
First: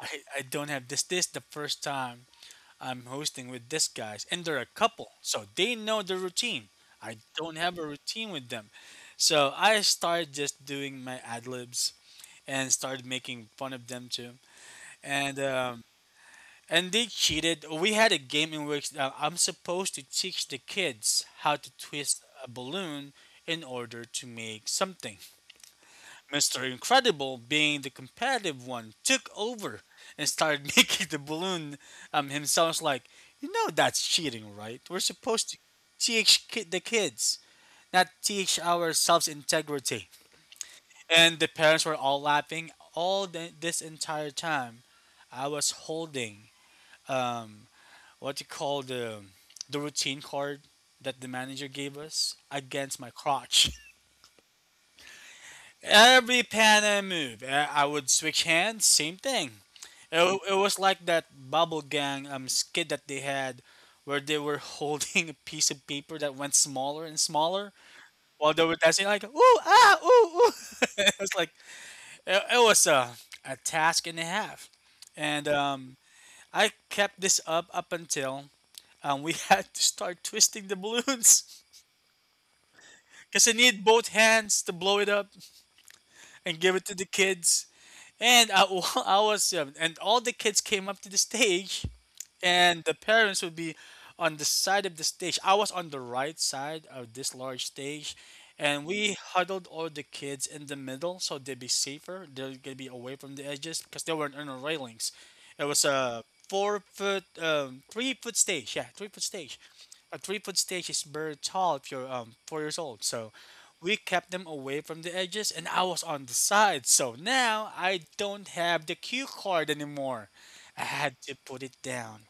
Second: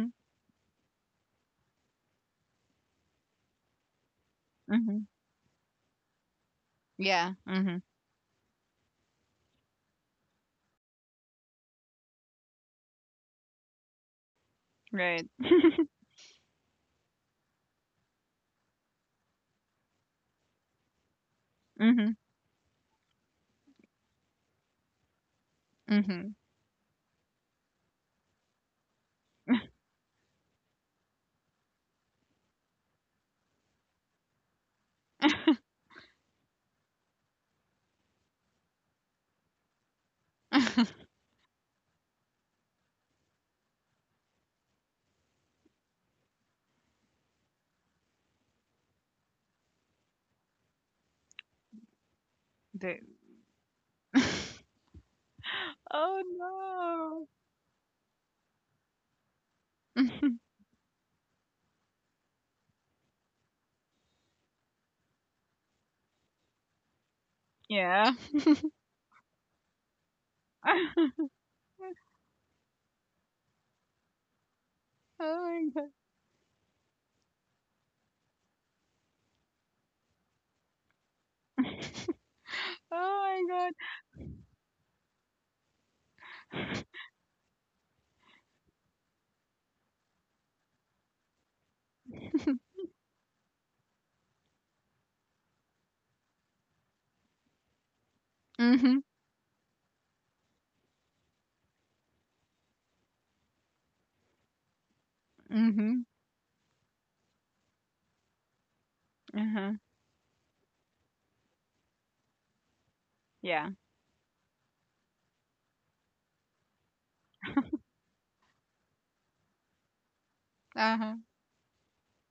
I, I don't have this. This is the first time I'm hosting with this guys, and they're a Mhm. couple, so they know the routine. I Yeah. don't have Mhm. a routine with them, so I started just doing my ad libs and started making fun of them too, Right. and um, and they cheated. We had a game in which I'm supposed to teach the kids how to Mhm. twist a balloon in order to make something. Mhm. Mr. Incredible, being the competitive one, took over and started making the balloon himself like, you know, that's cheating, right? We're supposed to the kids, not teach ourselves integrity. And the parents were all laughing all this entire time. I was holding um, what you call the routine card that the manager gave us against Dude. my crotch. Every pan I Oh move, I would switch hands. Same thing. no. It was like that bubble gang skit that they had, where they were holding a piece of paper that went smaller and smaller Yeah. while they were dancing. Like ooh ah ooh ooh. it Oh was like it was a task and a half, and my god. I kept this up until we had to start twisting the balloons Oh because I my need both hands to blow it up. And give it god. to the kids. And I was, and all the kids came up to the stage, and the parents would be on the side of the stage. I was on the right side of this large stage, and Mhm. we huddled all the kids in the middle so they'd be safer. They're gonna be away from the edges because they weren't on the railings. It was Mhm. a 3 foot stage. Yeah, 3 foot Uh stage. huh. A 3 foot stage is very tall if you're 4 years old. So Yeah. we kept them away from the edges and I was on the side. So now I don't have the cue card anymore. I Uh huh. had to put it down.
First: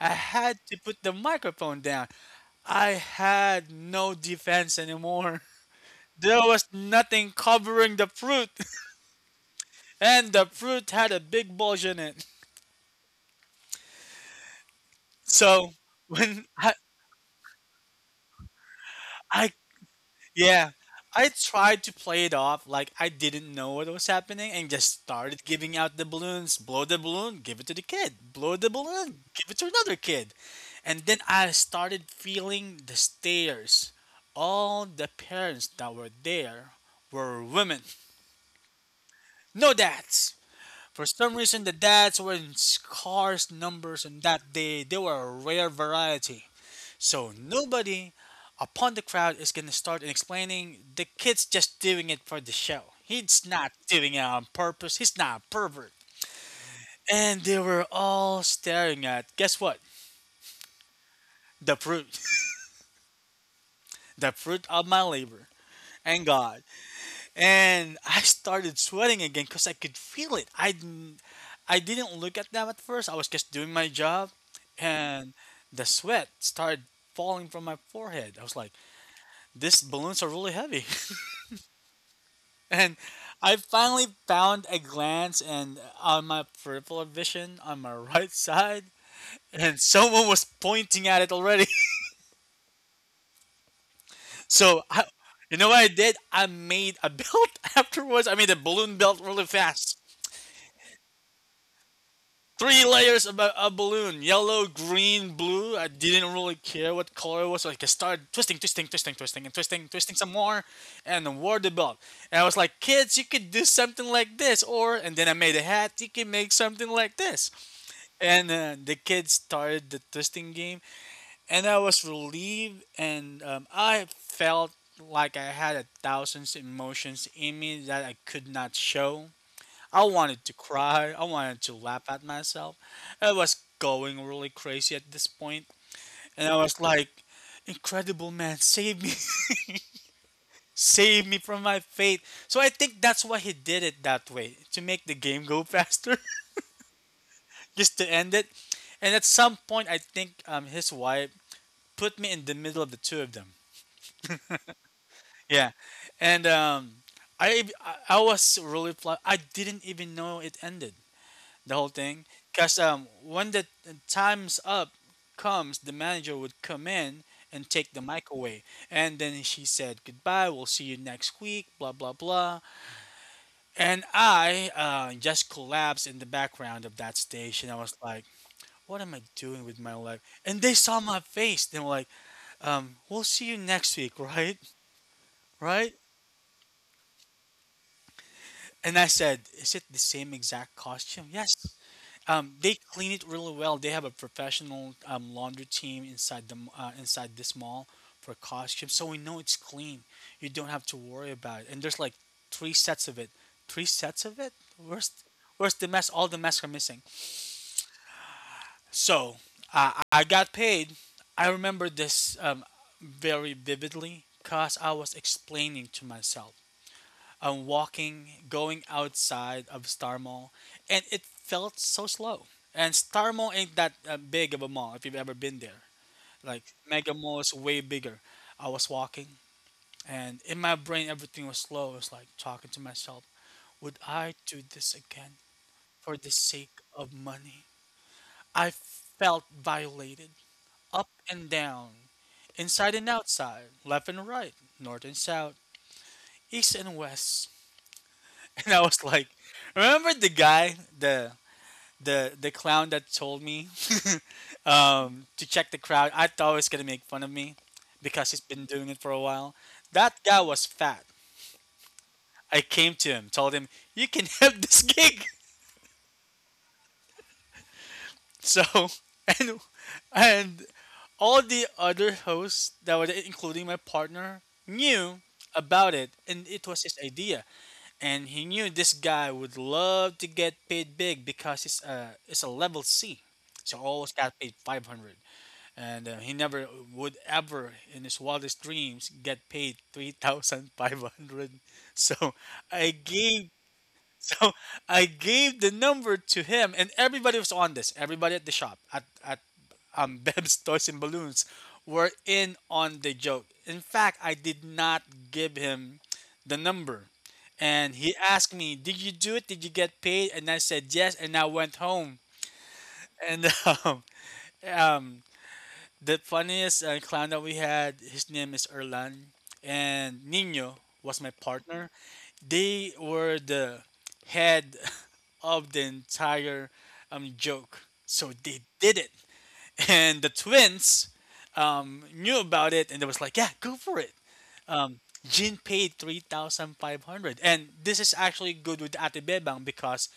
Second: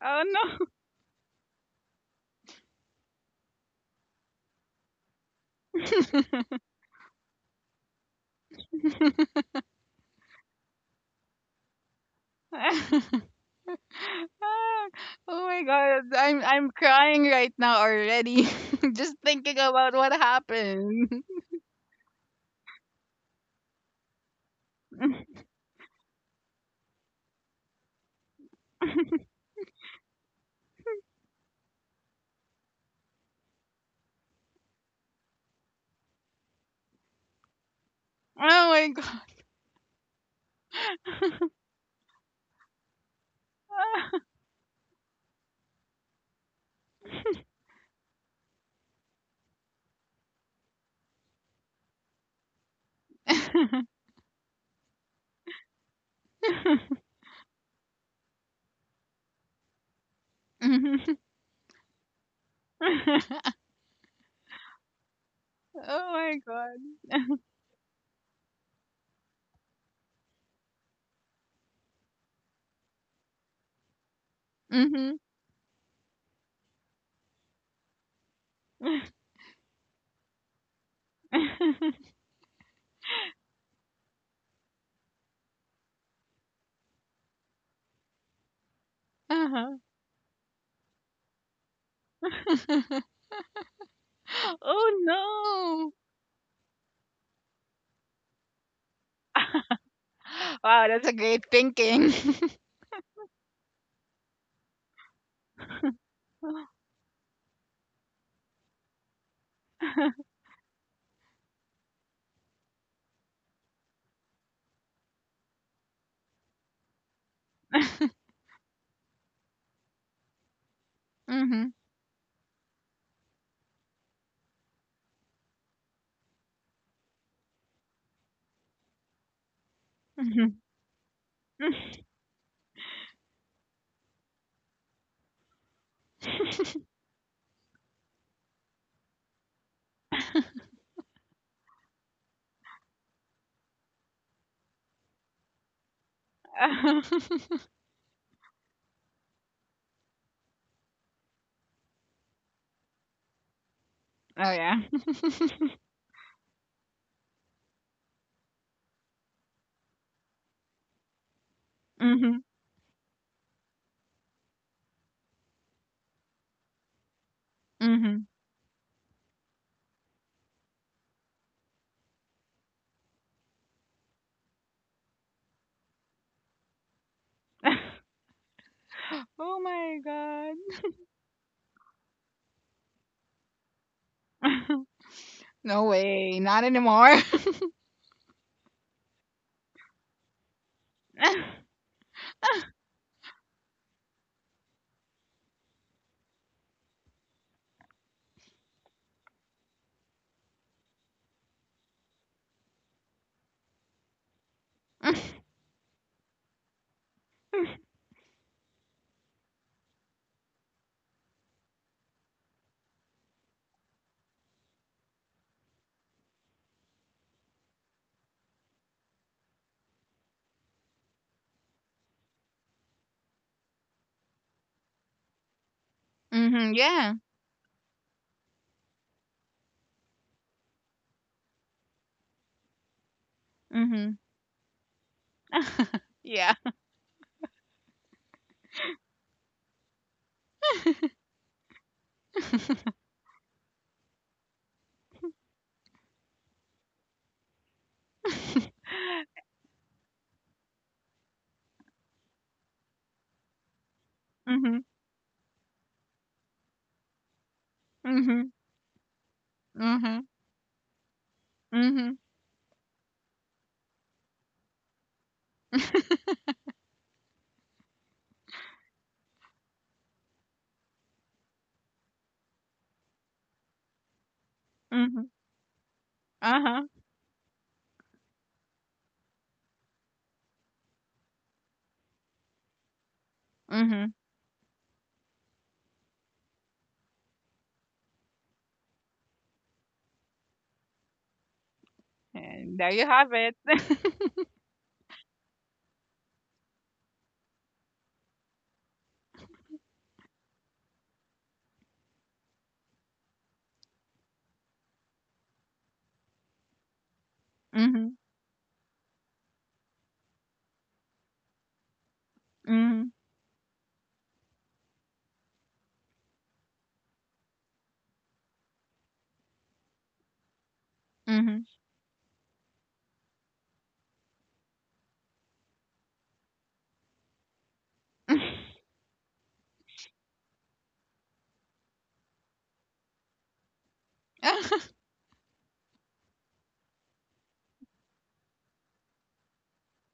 I had Oh to put the microphone down. I had no defense anymore. There was nothing covering the fruit, no. and the fruit had a big bulge in it. Ah, oh my So god, I'm when I'm crying right now already. Just I thinking about what Yeah. happened. I tried to play it off like I didn't know what was happening and just started giving out the balloons. Blow the balloon, give it to the kid. Blow the balloon, give it to another kid. And then I started feeling the stares. All the parents that were there were women. Oh my god. No dads. For some reason, the dads were in scarce numbers on that day. They were a rare variety. So nobody upon the crowd is gonna start and explaining the kid's just doing it for the show. He's not doing it on purpose. He's not a pervert. And they were all staring at guess what? Mhm. The fruit. the fruit of my labor. Oh And my God. god. And I started sweating again because I could feel it. I didn't look at them at first. I was just doing my job Mhm. and the sweat started falling from my forehead. I was like, these balloons are really heavy. And I finally found a glance and on my peripheral vision on my right side, Uh-huh. and someone was pointing at it already. So Oh you know what I no. did? I made a belt afterwards. I made a balloon belt really fast. Wow, that's a great thinking. Three layers of a balloon: yellow, green, blue. I didn't really care what color it was. So I just started twisting, twisting, twisting, twisting, and twisting, twisting some more, and then wore the belt. And I was like, "Kids, you could do something like this," or and then I made a hat. You can make something like this. And the kids started the twisting game and Mm-hmm. I was relieved and I felt like I had a thousand emotions in me that I could not show. I wanted to cry. I wanted to laugh at myself. I was going really crazy at this point, and I was like, incredible man save me. save me from my fate. So I think that's why he did it that way to make the game go faster, just to end it. And at some point I think his wife put me in the middle of the two of them. Oh yeah. Yeah, and I I was really flat. I didn't even know it ended the whole thing Mm-hmm. because when the time's up comes, the manager would come in and take the Mm-hmm. mic away, and then she said goodbye. We'll see you next week. Blah blah blah. And I just collapsed in the background of that station. I was like, "What am I Oh doing with my my life?" And god. they saw my face. They were like, "We'll see you next week, right? No Right?" way, not anymore. And I said, "Is it the same exact costume?" Yes. They clean it really well. They have a professional laundry team inside inside this mall for costumes, so we know it's clean. You don't have to worry about it. And there's like three sets of it. Three sets of it. Where's the mess? All the masks are missing. So I got paid. I remember this very vividly because I was explaining to myself, walking, going outside of Star Mall, and it felt so slow. And Star Mall ain't that big of a mall if you've ever been there. Like Mhm. Mega Yeah. Mall is way bigger. I was walking, and in my brain everything was slow. I was like talking to myself, "Would Mhm. I do this again for the Yeah. sake of money?" I felt violated, up and down, inside and outside, left and right, north and south, east and west. and I was like, remember the guy, the clown that told me Mhm. To check the crowd? I thought he was gonna make fun of me because he's Mhm. been doing it for a while. That Mhm. guy was fat. Mhm. I came to him, told him, "You can have this gig." So and and all the other hosts that were there, including my partner knew Mhm. about it and Uh it was huh. his idea and he knew this guy would love to get paid big because it's a level C, so always Mhm. got paid 500, and he never would ever in his wildest dreams get paid 3,500. So And I there you have gave it. So I gave the number to him, and everybody was on this. Everybody at the shop at Beb's Toys and Balloons were in on the joke. In fact, I did not give him the number, and he Mhm. asked me, "Did you do it? Did you get paid?" And I said yes, and I went home. Mhm. And um, um, the funniest clown that we had, his name is Erlan, and Nino was my Mhm. partner. They were the head of the entire joke. So they did it. And the twins knew about it and they was like, yeah, go for it. Um, Jin paid 3,500. And this is actually good with Ate Bebang because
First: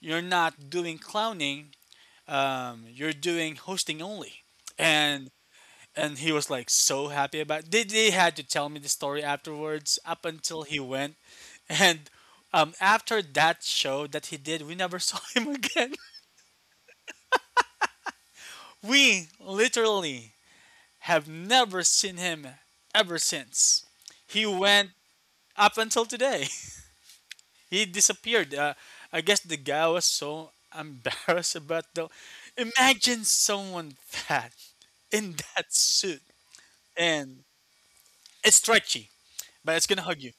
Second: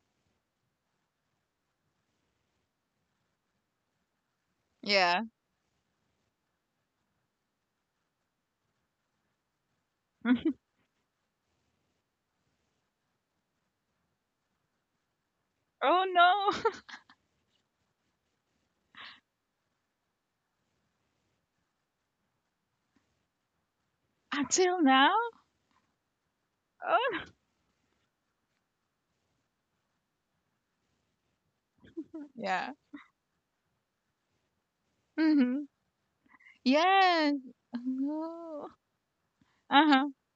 you're not doing clowning, you're doing hosting only. Yeah. And and he was like so happy about they had to tell me the story afterwards up until he went, and after that show that he did, we never saw him again. Oh no. We literally have never seen him ever since. He Until went now. up until today. Oh no. He disappeared. I guess the guy was so embarrassed about the— Yeah. imagine someone fat in that Mhm. suit, Yeah. and it's No. stretchy but it's Uh gonna huh. hug you.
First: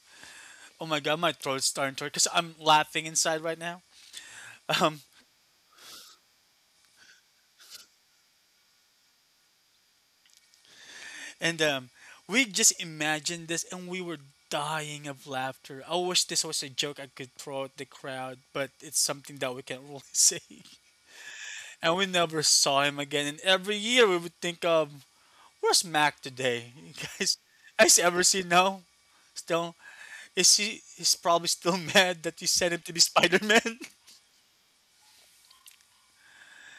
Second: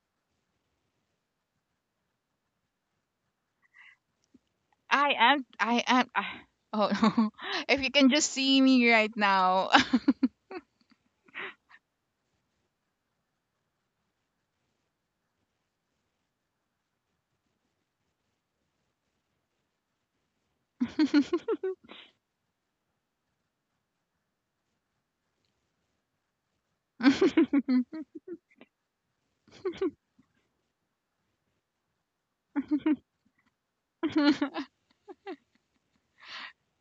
Oh my god, my throat's starting to hurt because I'm laughing inside right now. Um, I am. I am. I, oh no. If you can just see me right now. and We just imagined this, and we were dying of laughter. I wish this was a joke I could throw at the crowd, but it's something that we can't really say. And we never saw him again. And every year we would think of, where's Mac today? You guys, has ever seen? No? Still, is he? He's probably still mad that you sent him to be Spider Man.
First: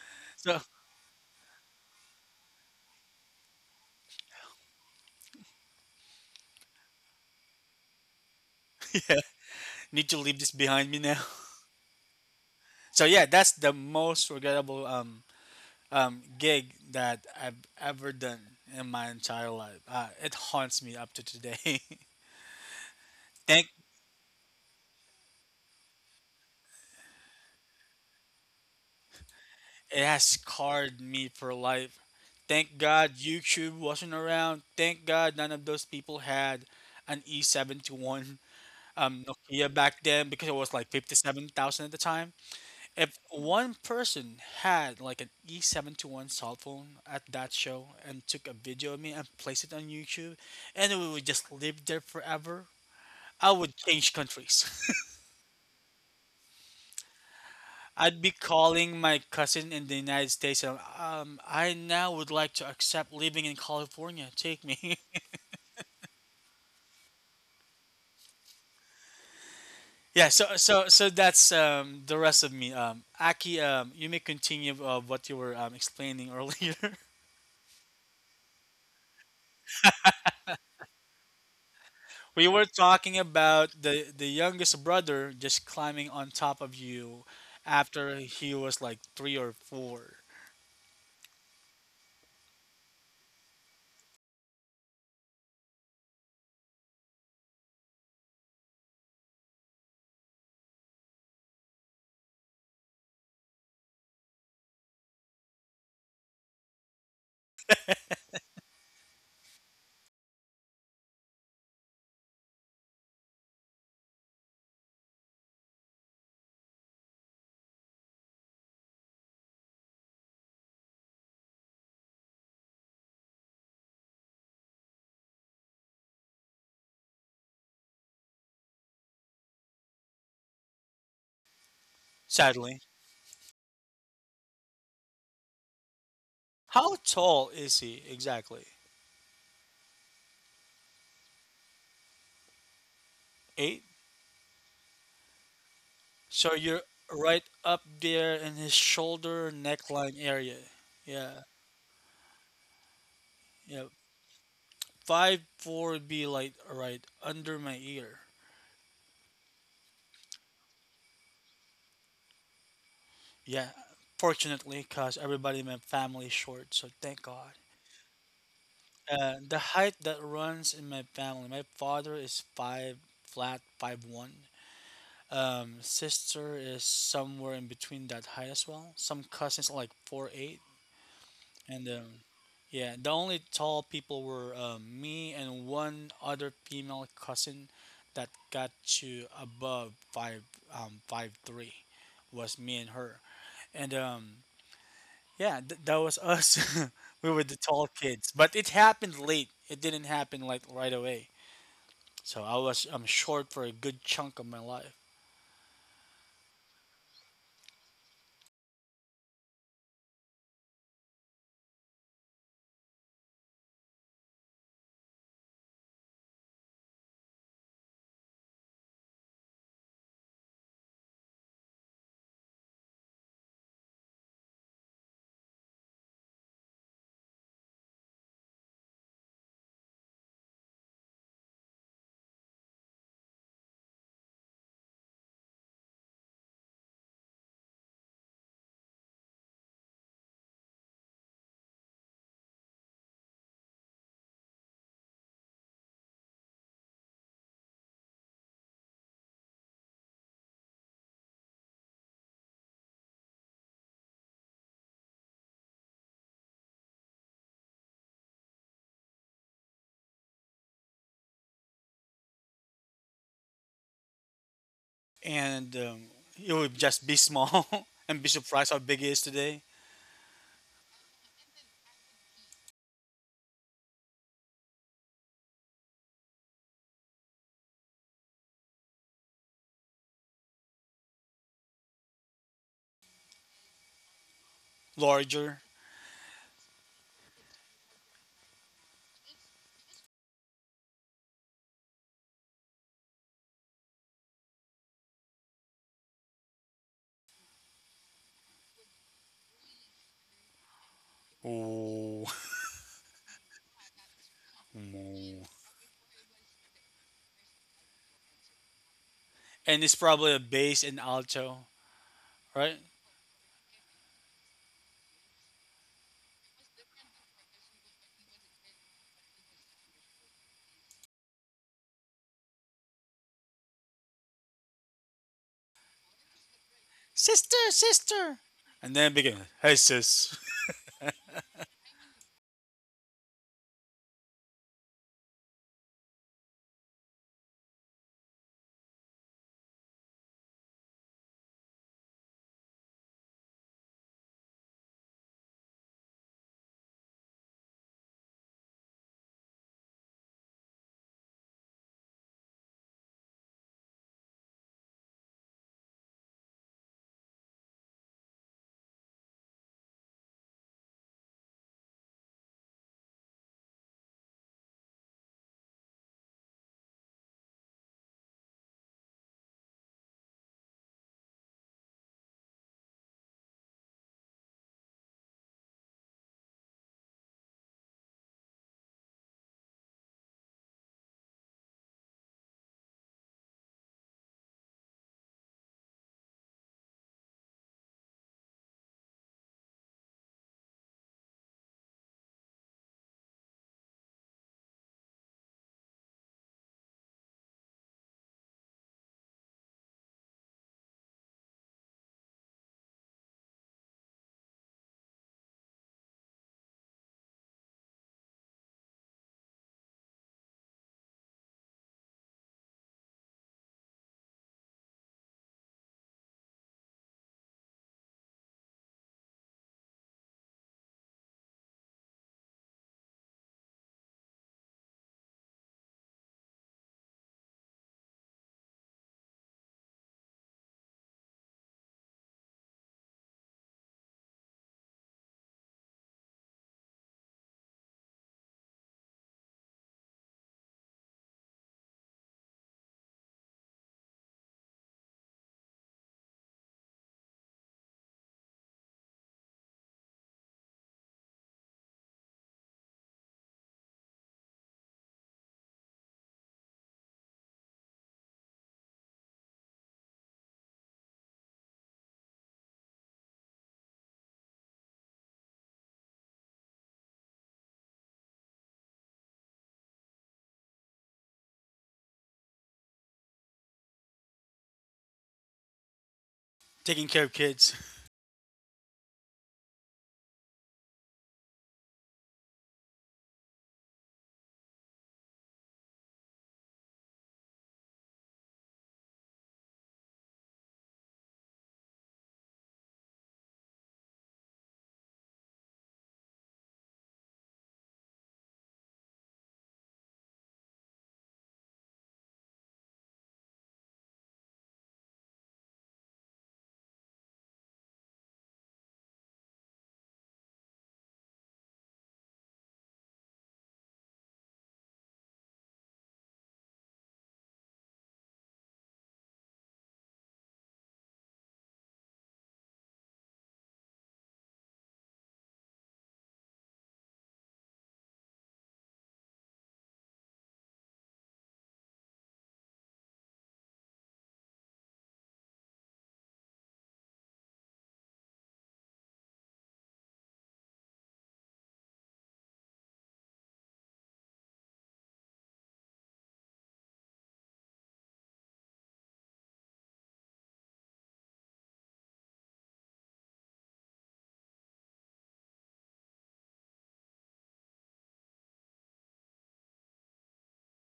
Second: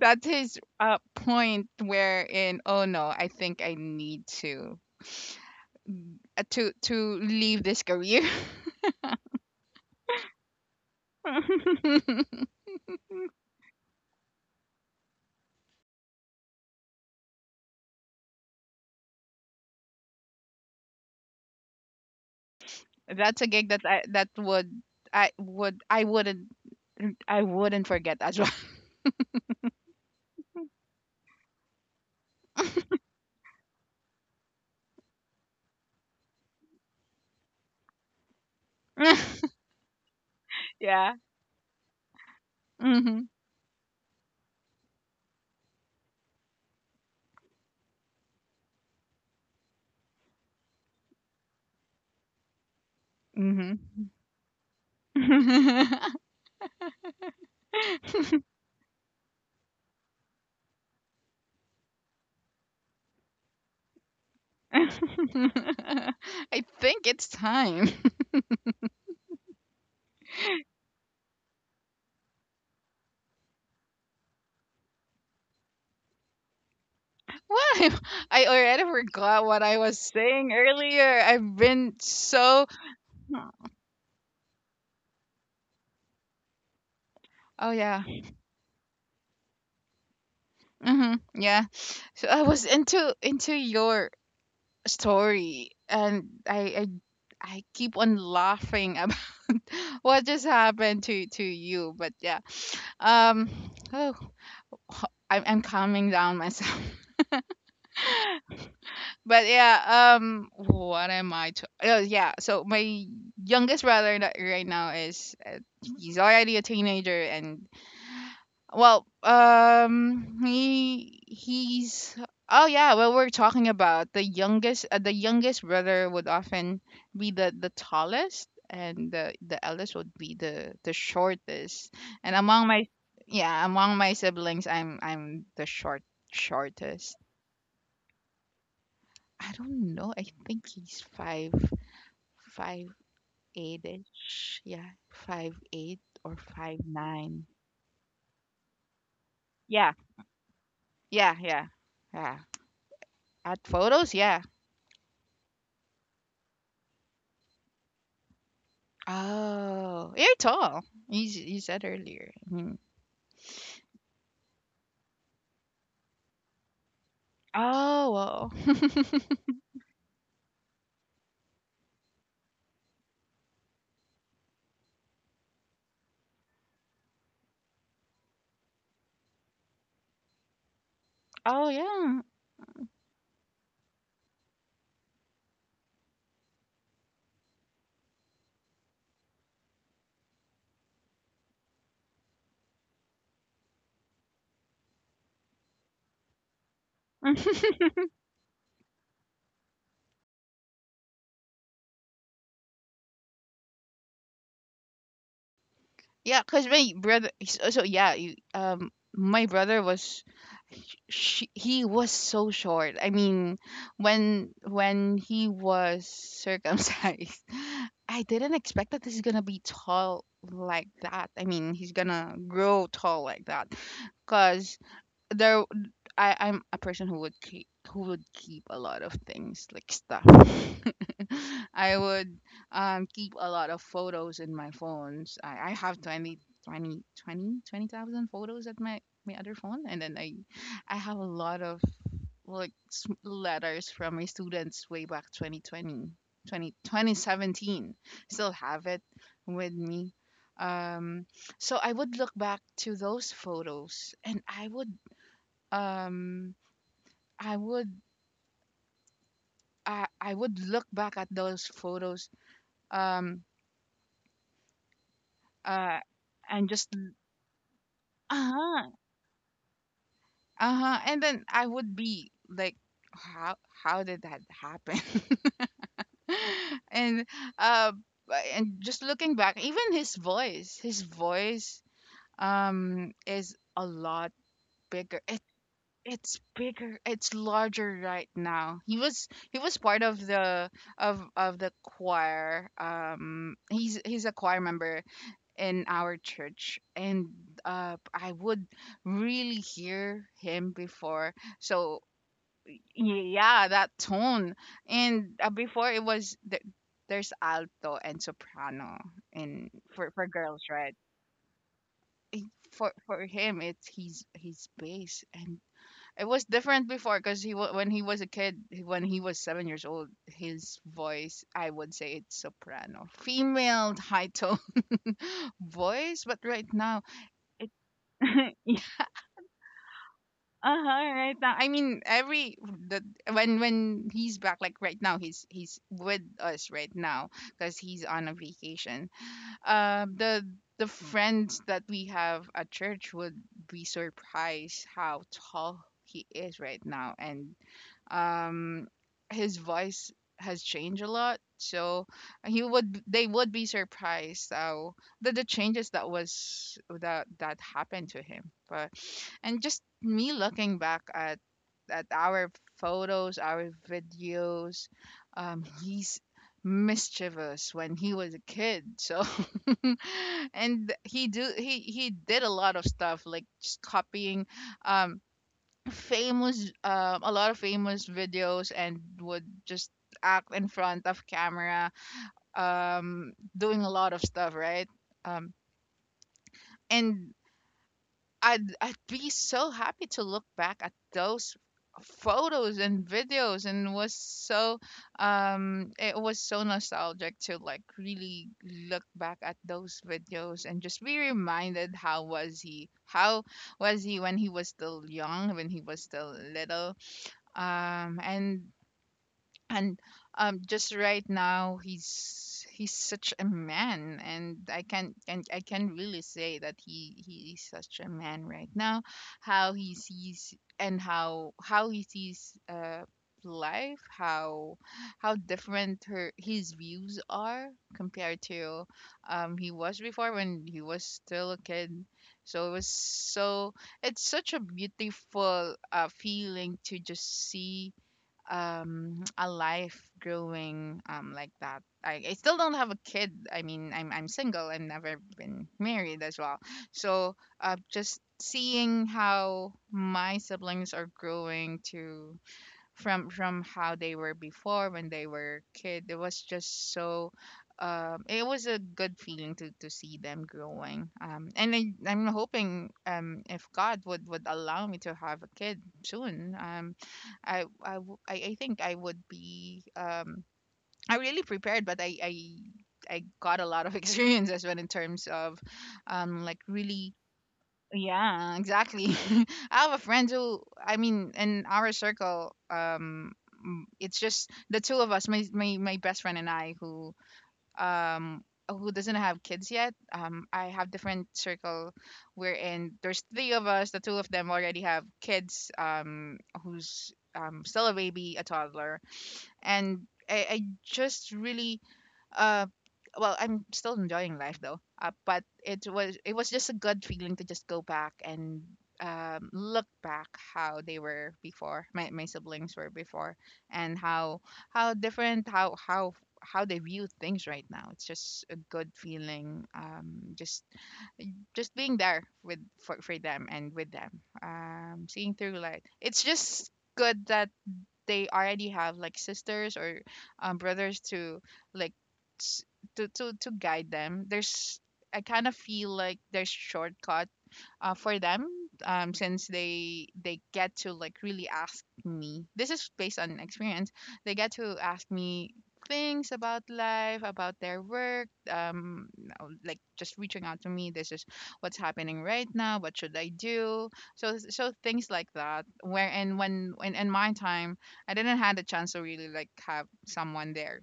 That's So his point wherein, oh no, I think I need to leave this career. yeah, need to leave this behind me now. That's the most regrettable gig that I've ever done in my entire life. It haunts me up to today. That's a Thank— gig that I that would I wouldn't forget as it has scarred me for life. Thank God YouTube wasn't around. Thank God none of those people had an E71 well. Nokia back then because it was like Yeah. 57,000 at the time. If Hmm. one person had like an E71 cell phone at that show and took a video of me and placed it on YouTube, and it would just live there forever, I Hmm. would change countries. I'd be calling my cousin in the United States. I now would like to accept living in California. Take me. I think it's time. Yeah. So that's the rest of me. Aki, you may continue of what you were explaining earlier. What? I already forgot what I was saying earlier. I've been We were so. talking about the youngest brother just climbing on top of you Oh, yeah. after he was like three or four. Mm-hmm. Yeah. So I was into your story, and I keep on laughing about what just happened to you. But yeah. Um oh, I'm calming down myself. But yeah, what am I to oh yeah, so my youngest brother right now is he's already a teenager, and well, he's oh yeah. Well, we're talking about the youngest. The youngest brother would often be the tallest, and the eldest would be the shortest. And among Sadly, my yeah, among my siblings, I'm the how shortest. tall is he exactly? I don't know. I think he's five five Eight? eight ish. Yeah, 5'8" or So you're five right nine. up there in his shoulder Yeah, neckline area. yeah, Yeah, yeah, yeah. At yeah. photos, yeah. 5'4" would be like right under my ear. Oh, you're tall. You you said earlier. Mhm. Yeah, fortunately, cause everybody in my family is short, so thank God. Oh, wow. The height that runs in my family. My father is five flat, 5'1". Sister is somewhere in between that height as well. Some cousins are like 4'8". Oh, And yeah. Yeah, the only tall people were me and one other female cousin that got to above five 5'3" was me and her. And Yeah, that was us. We were the tall kids, but it happened late. It didn't happen like right away. So I was short for a good chunk of my life, Yeah, because my brother. So, so yeah, you, my brother was, she, he was so short. I mean, when he was circumcised, I didn't expect that this is gonna be tall like that. I mean, he's gonna grow tall like that. Cause there I'm a person who would keep a lot of things like stuff. I would keep a lot of photos in my phones. I have 20,000 photos at my other phone, and then I have a lot of like letters from my students way back 2017. Still have it with me, um so I would look back to those photos, and I would, um I would, I would look back at those photos, um and uh, it and would just just be small and be surprised how uh-huh, big it is today. uh-huh, and then I would be like, how how did that happen. And uh, and just looking back, even his voice, his voice, is a lot bigger. Larger. It's bigger, it's larger right now. He was part of the of the choir. He's a choir member in our church, and uh, I would really hear him before, so Oh. y- yeah, that tone. And before it was there's alto and soprano, and And it's for probably a girls, bass right? and alto, Eh, right? for him it's he's bass, and it was different before because he when he was a kid, he- when he was 7 years old, his voice I would say it's soprano, female high tone voice. But right now, Sister, it sister, yeah, and then begin. Hey, sis, uh-huh, right now. I mean, every the when he's back, like right now, he's with us right now because he's on a vacation. um the the friends that we have at church would be surprised how tall he is right now, and um, his voice has changed a lot, so he would, they would be surprised how the changes that was that that happened to him. But, and just me looking back at our photos, our videos, he's mischievous when he was a kid, so and he do he did a lot of stuff like just copying um famous, a lot of famous videos, and would just act in front of camera, doing a lot of stuff right. um and I'd be so happy to look back at those photos and videos, and was so, it was so nostalgic to like really look back at those videos and just be reminded how was he when he was still young, when he was still little. um and and, just right now, he's such a man, and I can really say that he is such a man right now, how he sees, and how he sees uh, life, how different her his views are compared to, he was before when he was still a kid. So it was so, it's such a beautiful feeling to just see, a life growing, like that. I still don't have a kid. I mean, I'm single and never been married as well. So uh, just seeing how my siblings are growing to, from how they were before when they were kid. It was just so, it was a good feeling to see them growing, and I, I'm hoping, if God would allow me to have a kid soon, I think I would be, I really prepared, but I got a lot of experiences when in terms of, like taking really. care of kids. Yeah, exactly. I have a friend who, I mean, in our circle, it's just the two of us, my best friend and I, um who doesn't have kids yet. I have different circle we're in. There's three of us. The two of them already have kids. Who's still a baby, a toddler, and I just really uh well I'm still enjoying life though, but it was just a good feeling to just go back and look back how they were before, my siblings were before, and how how different how they view things right now. It's just a good feeling, just being there with for them and with them, seeing through light. It's just good that they already have like sisters or brothers to like s- to guide them. There's I kind of feel like there's shortcut for them, since they get to like really ask me, this is based on experience. They get to ask me things about life, about their work, you like just reaching out to me. This is what's happening right now, what should I do? So things like that where and when in my time I didn't had a chance to really like have someone there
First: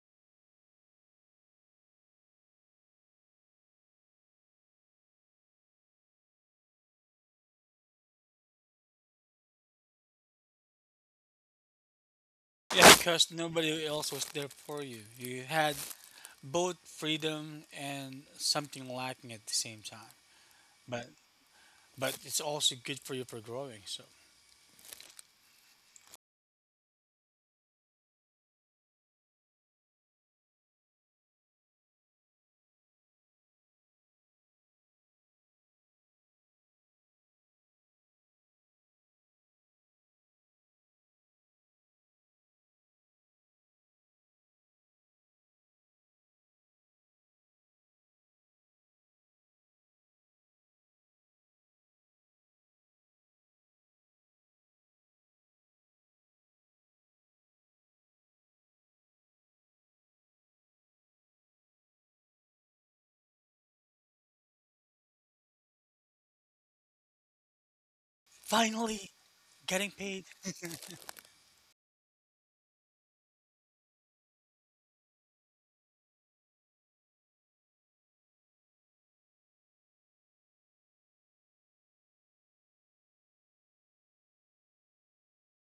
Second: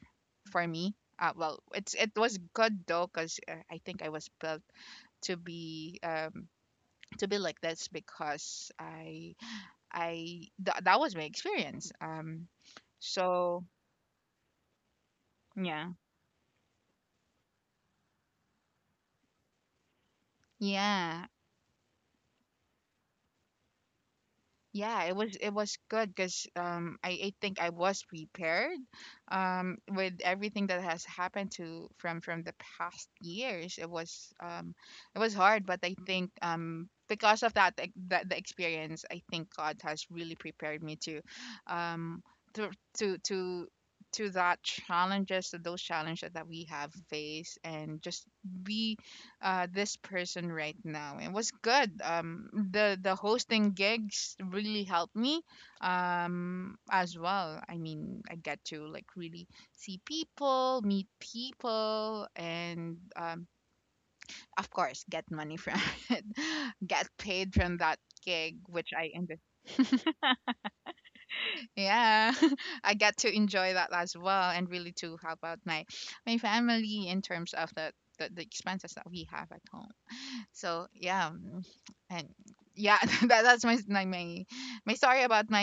for me. Uh, well it's it was good though, because I think I was built to be um to be like this because I that was my experience. Yeah, because so nobody else was there for you. You had yeah, both freedom and something lacking at the same time. But yeah. but it's also good for you for growing. So Yeah, it was good because I think I was prepared with everything that has happened to from the past years. It was hard, but I think because of that, like, that the experience, I think God has really prepared me to um to to to to that challenges, to those challenges that we have faced, and just be this person right now. It was good. The hosting gigs really helped me as well. I mean, I get to like really see people, meet people, and, of course, get money from it, get paid from that gig which I finally, ended. getting paid. Yeah. I get to enjoy that as well and really to help out my my family in terms of the expenses that we have at home. So yeah, and yeah, that's my story about my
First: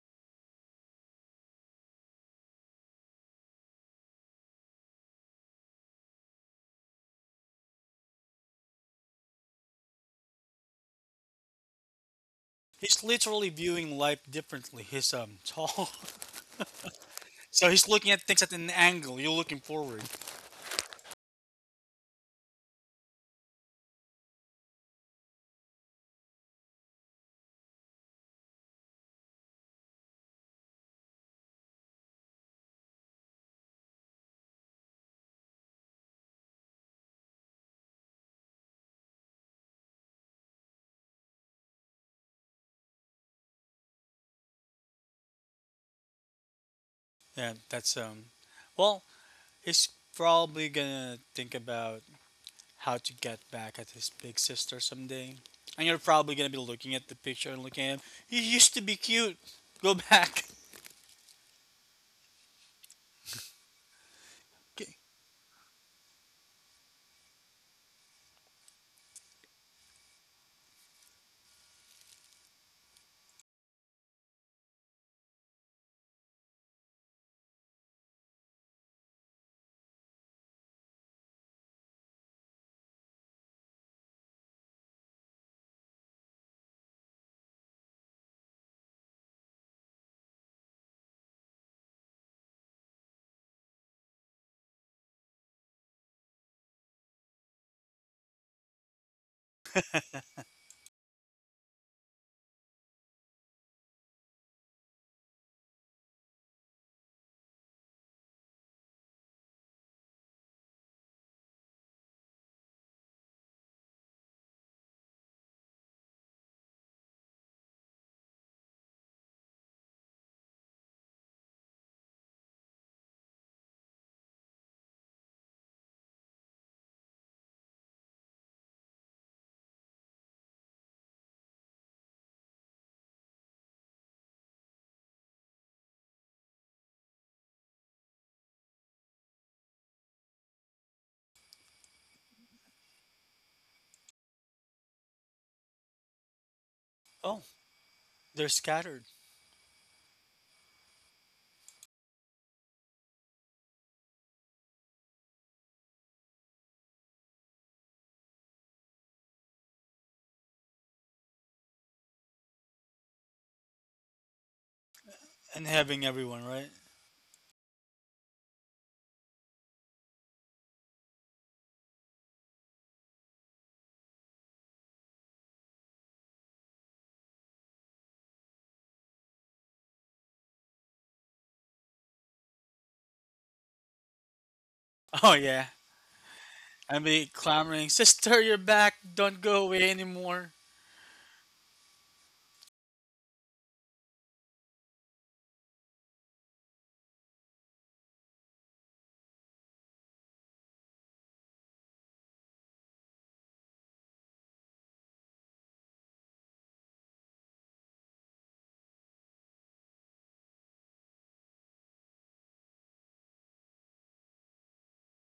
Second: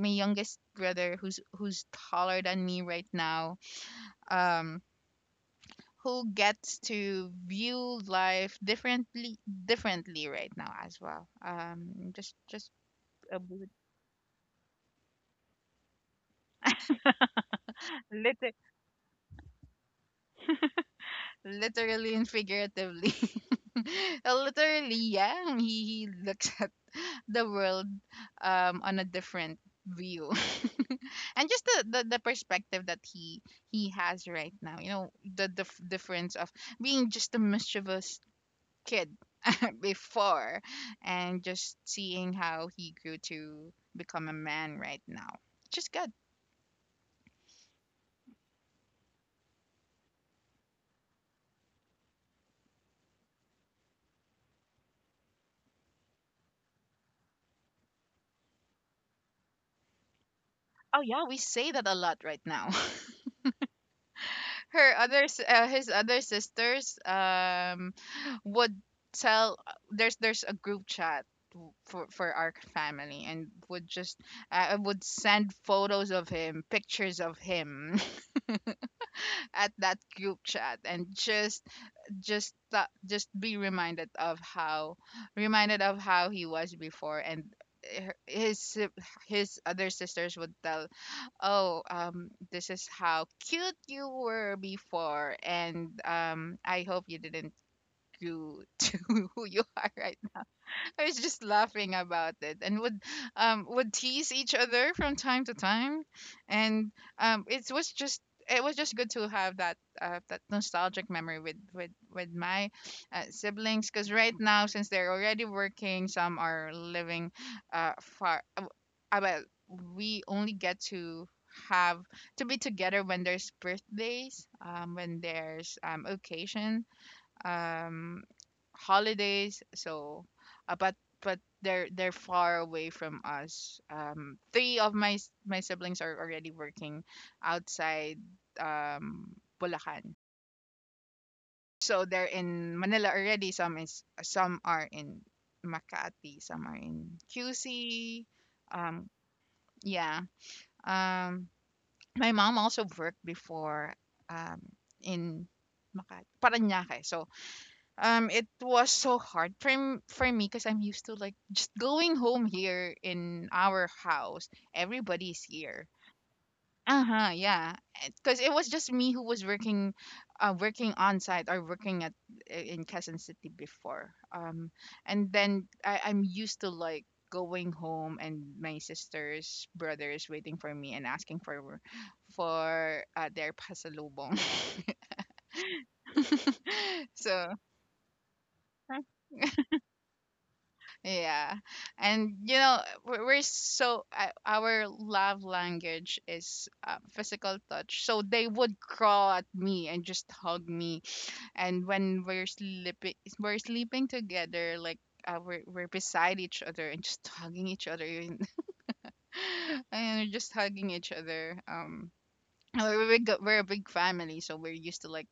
my youngest brother who's taller than me right now. Um, who gets to view life differently right now as well. Just He's a literally bit. viewing life differently. He's tall, so he's looking at things liter- at an angle. You're looking forward. Literally and figuratively. Literally, yeah. He looks at the world on a different view. And just the perspective that he has right now, you know, the difference of being just a mischievous kid before, and just seeing how he grew to become a man right now, which is good. Yeah, that's. Well, he's probably gonna think about how to get back at his big sister someday. And you're probably gonna be looking at the picture and looking at him. He used to be cute. Go back. Oh yeah, we say that a lot right now. Okay. His other sisters, would tell, there's a group chat for our family, and would just, would send photos of him, pictures of him at that group chat, and just just be reminded of how he was before, and his his other sisters would tell, oh, this is how cute you were before, and I hope you didn't do to who you are right. I was just laughing about it and would, would tease each other from time to time. And, it was just good to have that, that nostalgic memory with my siblings, because right now, since they're already working, some are living far. Well, we only get to have to be together when there's birthdays, when there's occasion, um holidays. But they're far away from us. Three of my siblings are already working outside, um Bulacan, so they're in Manila already. Some is, some are in Makati, some are in Oh, QC. they're um scattered yeah. um my mom also worked before, um in Makati, Parañaque. So um, it was so hard for for me because I'm used to like just going home here in our house. Everybody's and here. having everyone, right? Uh huh. Yeah. Because it was just me who was working, working on site or working at in Quezon City before. And then I'm used to like going home and my sisters, brothers waiting for me and asking for their pasalubong. Oh, yeah. And be So. clamoring, Sister, you're back. Don't go away anymore. Yeah. And you know, we're so, our love language is, physical touch. So they would crawl at me and just hug me. And when we're sleeping together, like, we're beside each other and just hugging each other, and and we're just hugging each other. We're a big family, so we're used to like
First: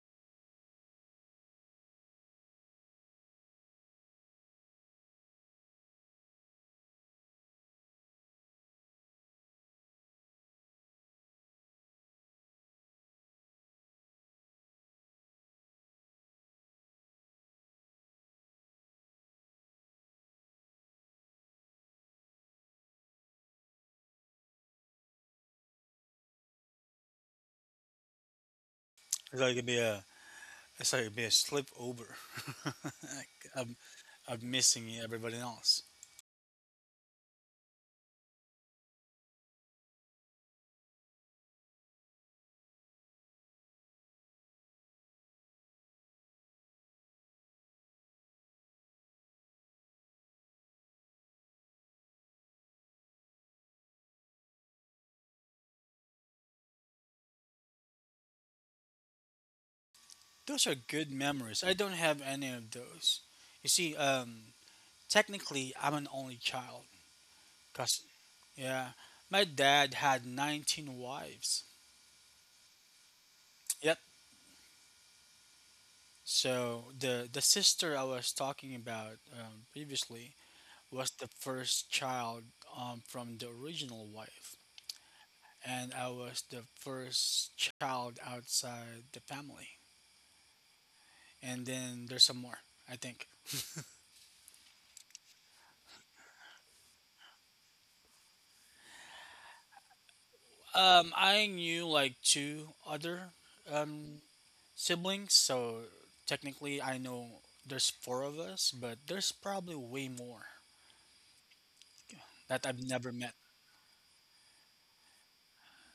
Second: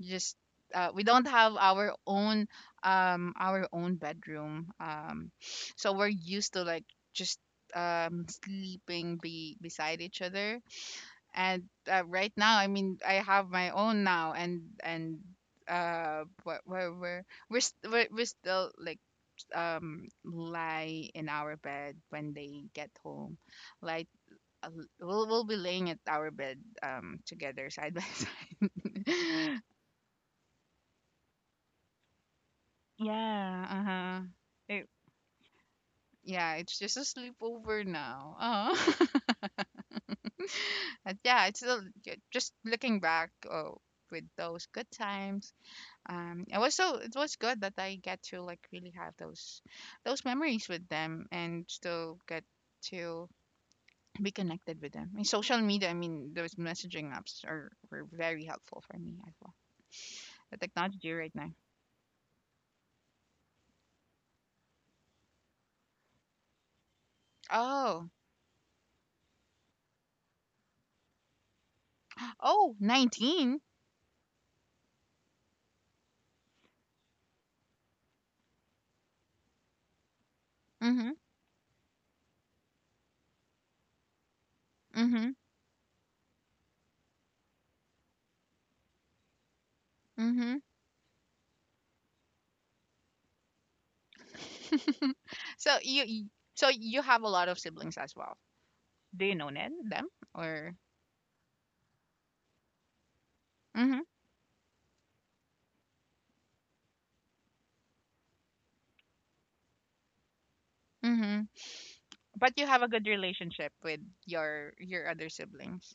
just, we don't have our own bedroom. We're used to like just sleeping be beside each other, and, right now, I mean, I have my own now, and, uh we're we're we're we're, st- we're still like lie in our bed when they get home. Lie uh, we'll be laying at our bed, together side by It's like side. it'd be a, it's like it'd be a slip over. Yeah, I'm, uh-huh. I'm It, missing everybody else. yeah, it's just a sleepover now. Uh-huh. And yeah, it's still just looking back, oh, with those good times. It was good that I get to like really have those memories with them and still get to be connected with them. I mean, social media, I mean, those messaging apps are were very helpful for me as well. The Those are good technology right now. memories. I don't have any of those. You see, technically, I'm an only child. Cause, Oh. yeah, my dad had 19 wives. Oh, 19. Yep. So the sister I was talking about previously was Mhm. the first child from the original wife, Mhm. and I was the first child outside the family. Mhm. And then there's some more, I think. so you you- so you have a lot of siblings as well. Do you know Ned, them, or? I knew like two other Mhm. um, siblings, so technically I know there's four of us, but there's probably way more Mhm. But you that I've have a good never met. relationship with your other siblings?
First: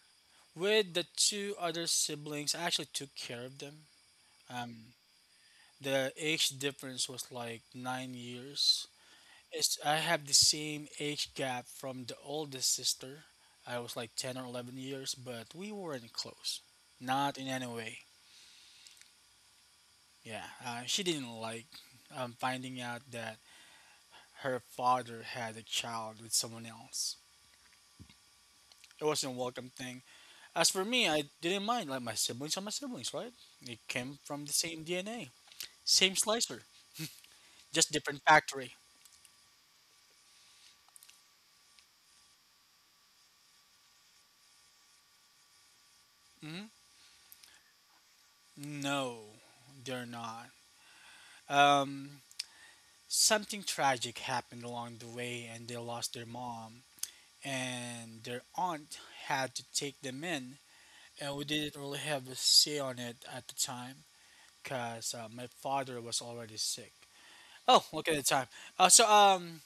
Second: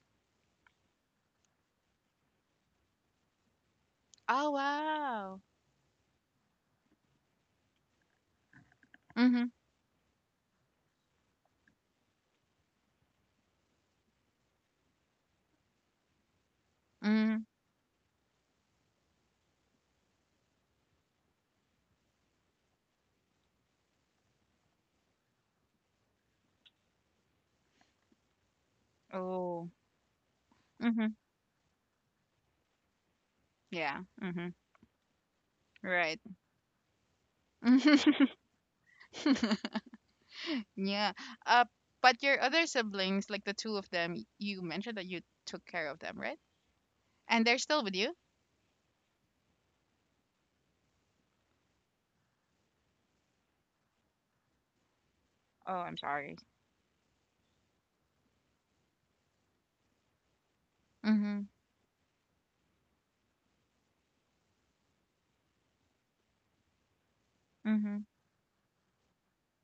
With the two other siblings, I actually took care of them. Oh, Um, wow. the age difference was like 9 years. Mhm. It's, I have the same age gap from the oldest sister. I was like 10 or 11 years, but we weren't close. Not Mhm. in any way. Yeah, she didn't like finding out that her father had a child with someone else. It wasn't a welcome Oh. thing. As for me, Mhm. I didn't mind. Like my siblings are my siblings, right? They Yeah. came from the Mhm. same DNA, same Right. slicer, just different factory. Yeah. Uh, but your other siblings, like the two of them, you mentioned that you took care of them, right? Hmm. And they're still with you? No, they're not. Um, something tragic happened along the way, and Oh, they I'm lost their sorry. mom, and their aunt had to take them in, and we Mhm. didn't really have a say on it at the time, cause my father was already sick. Oh, Mm-hmm. look at the time. Uh, so um,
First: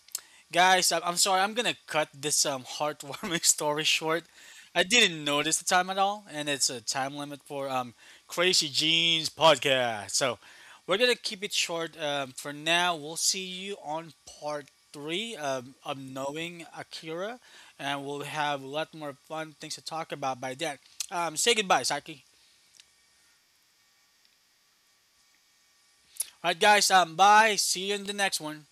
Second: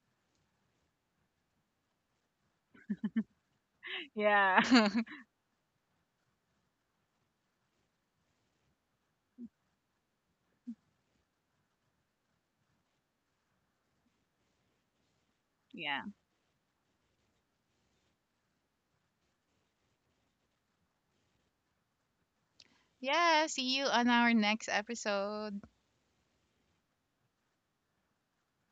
Guys, I'm sorry. I'm gonna cut this heartwarming story short. Yeah. I didn't notice the time at all, and it's a time limit for Crazy Jeans podcast. So we're gonna keep it short for now. We'll see you on part three of Yeah. knowing Akira, and we'll have a lot more fun things to talk about by then. Say goodbye, Saki. Yeah. See you on our next episode. All right, guys. Bye. See you in the next one.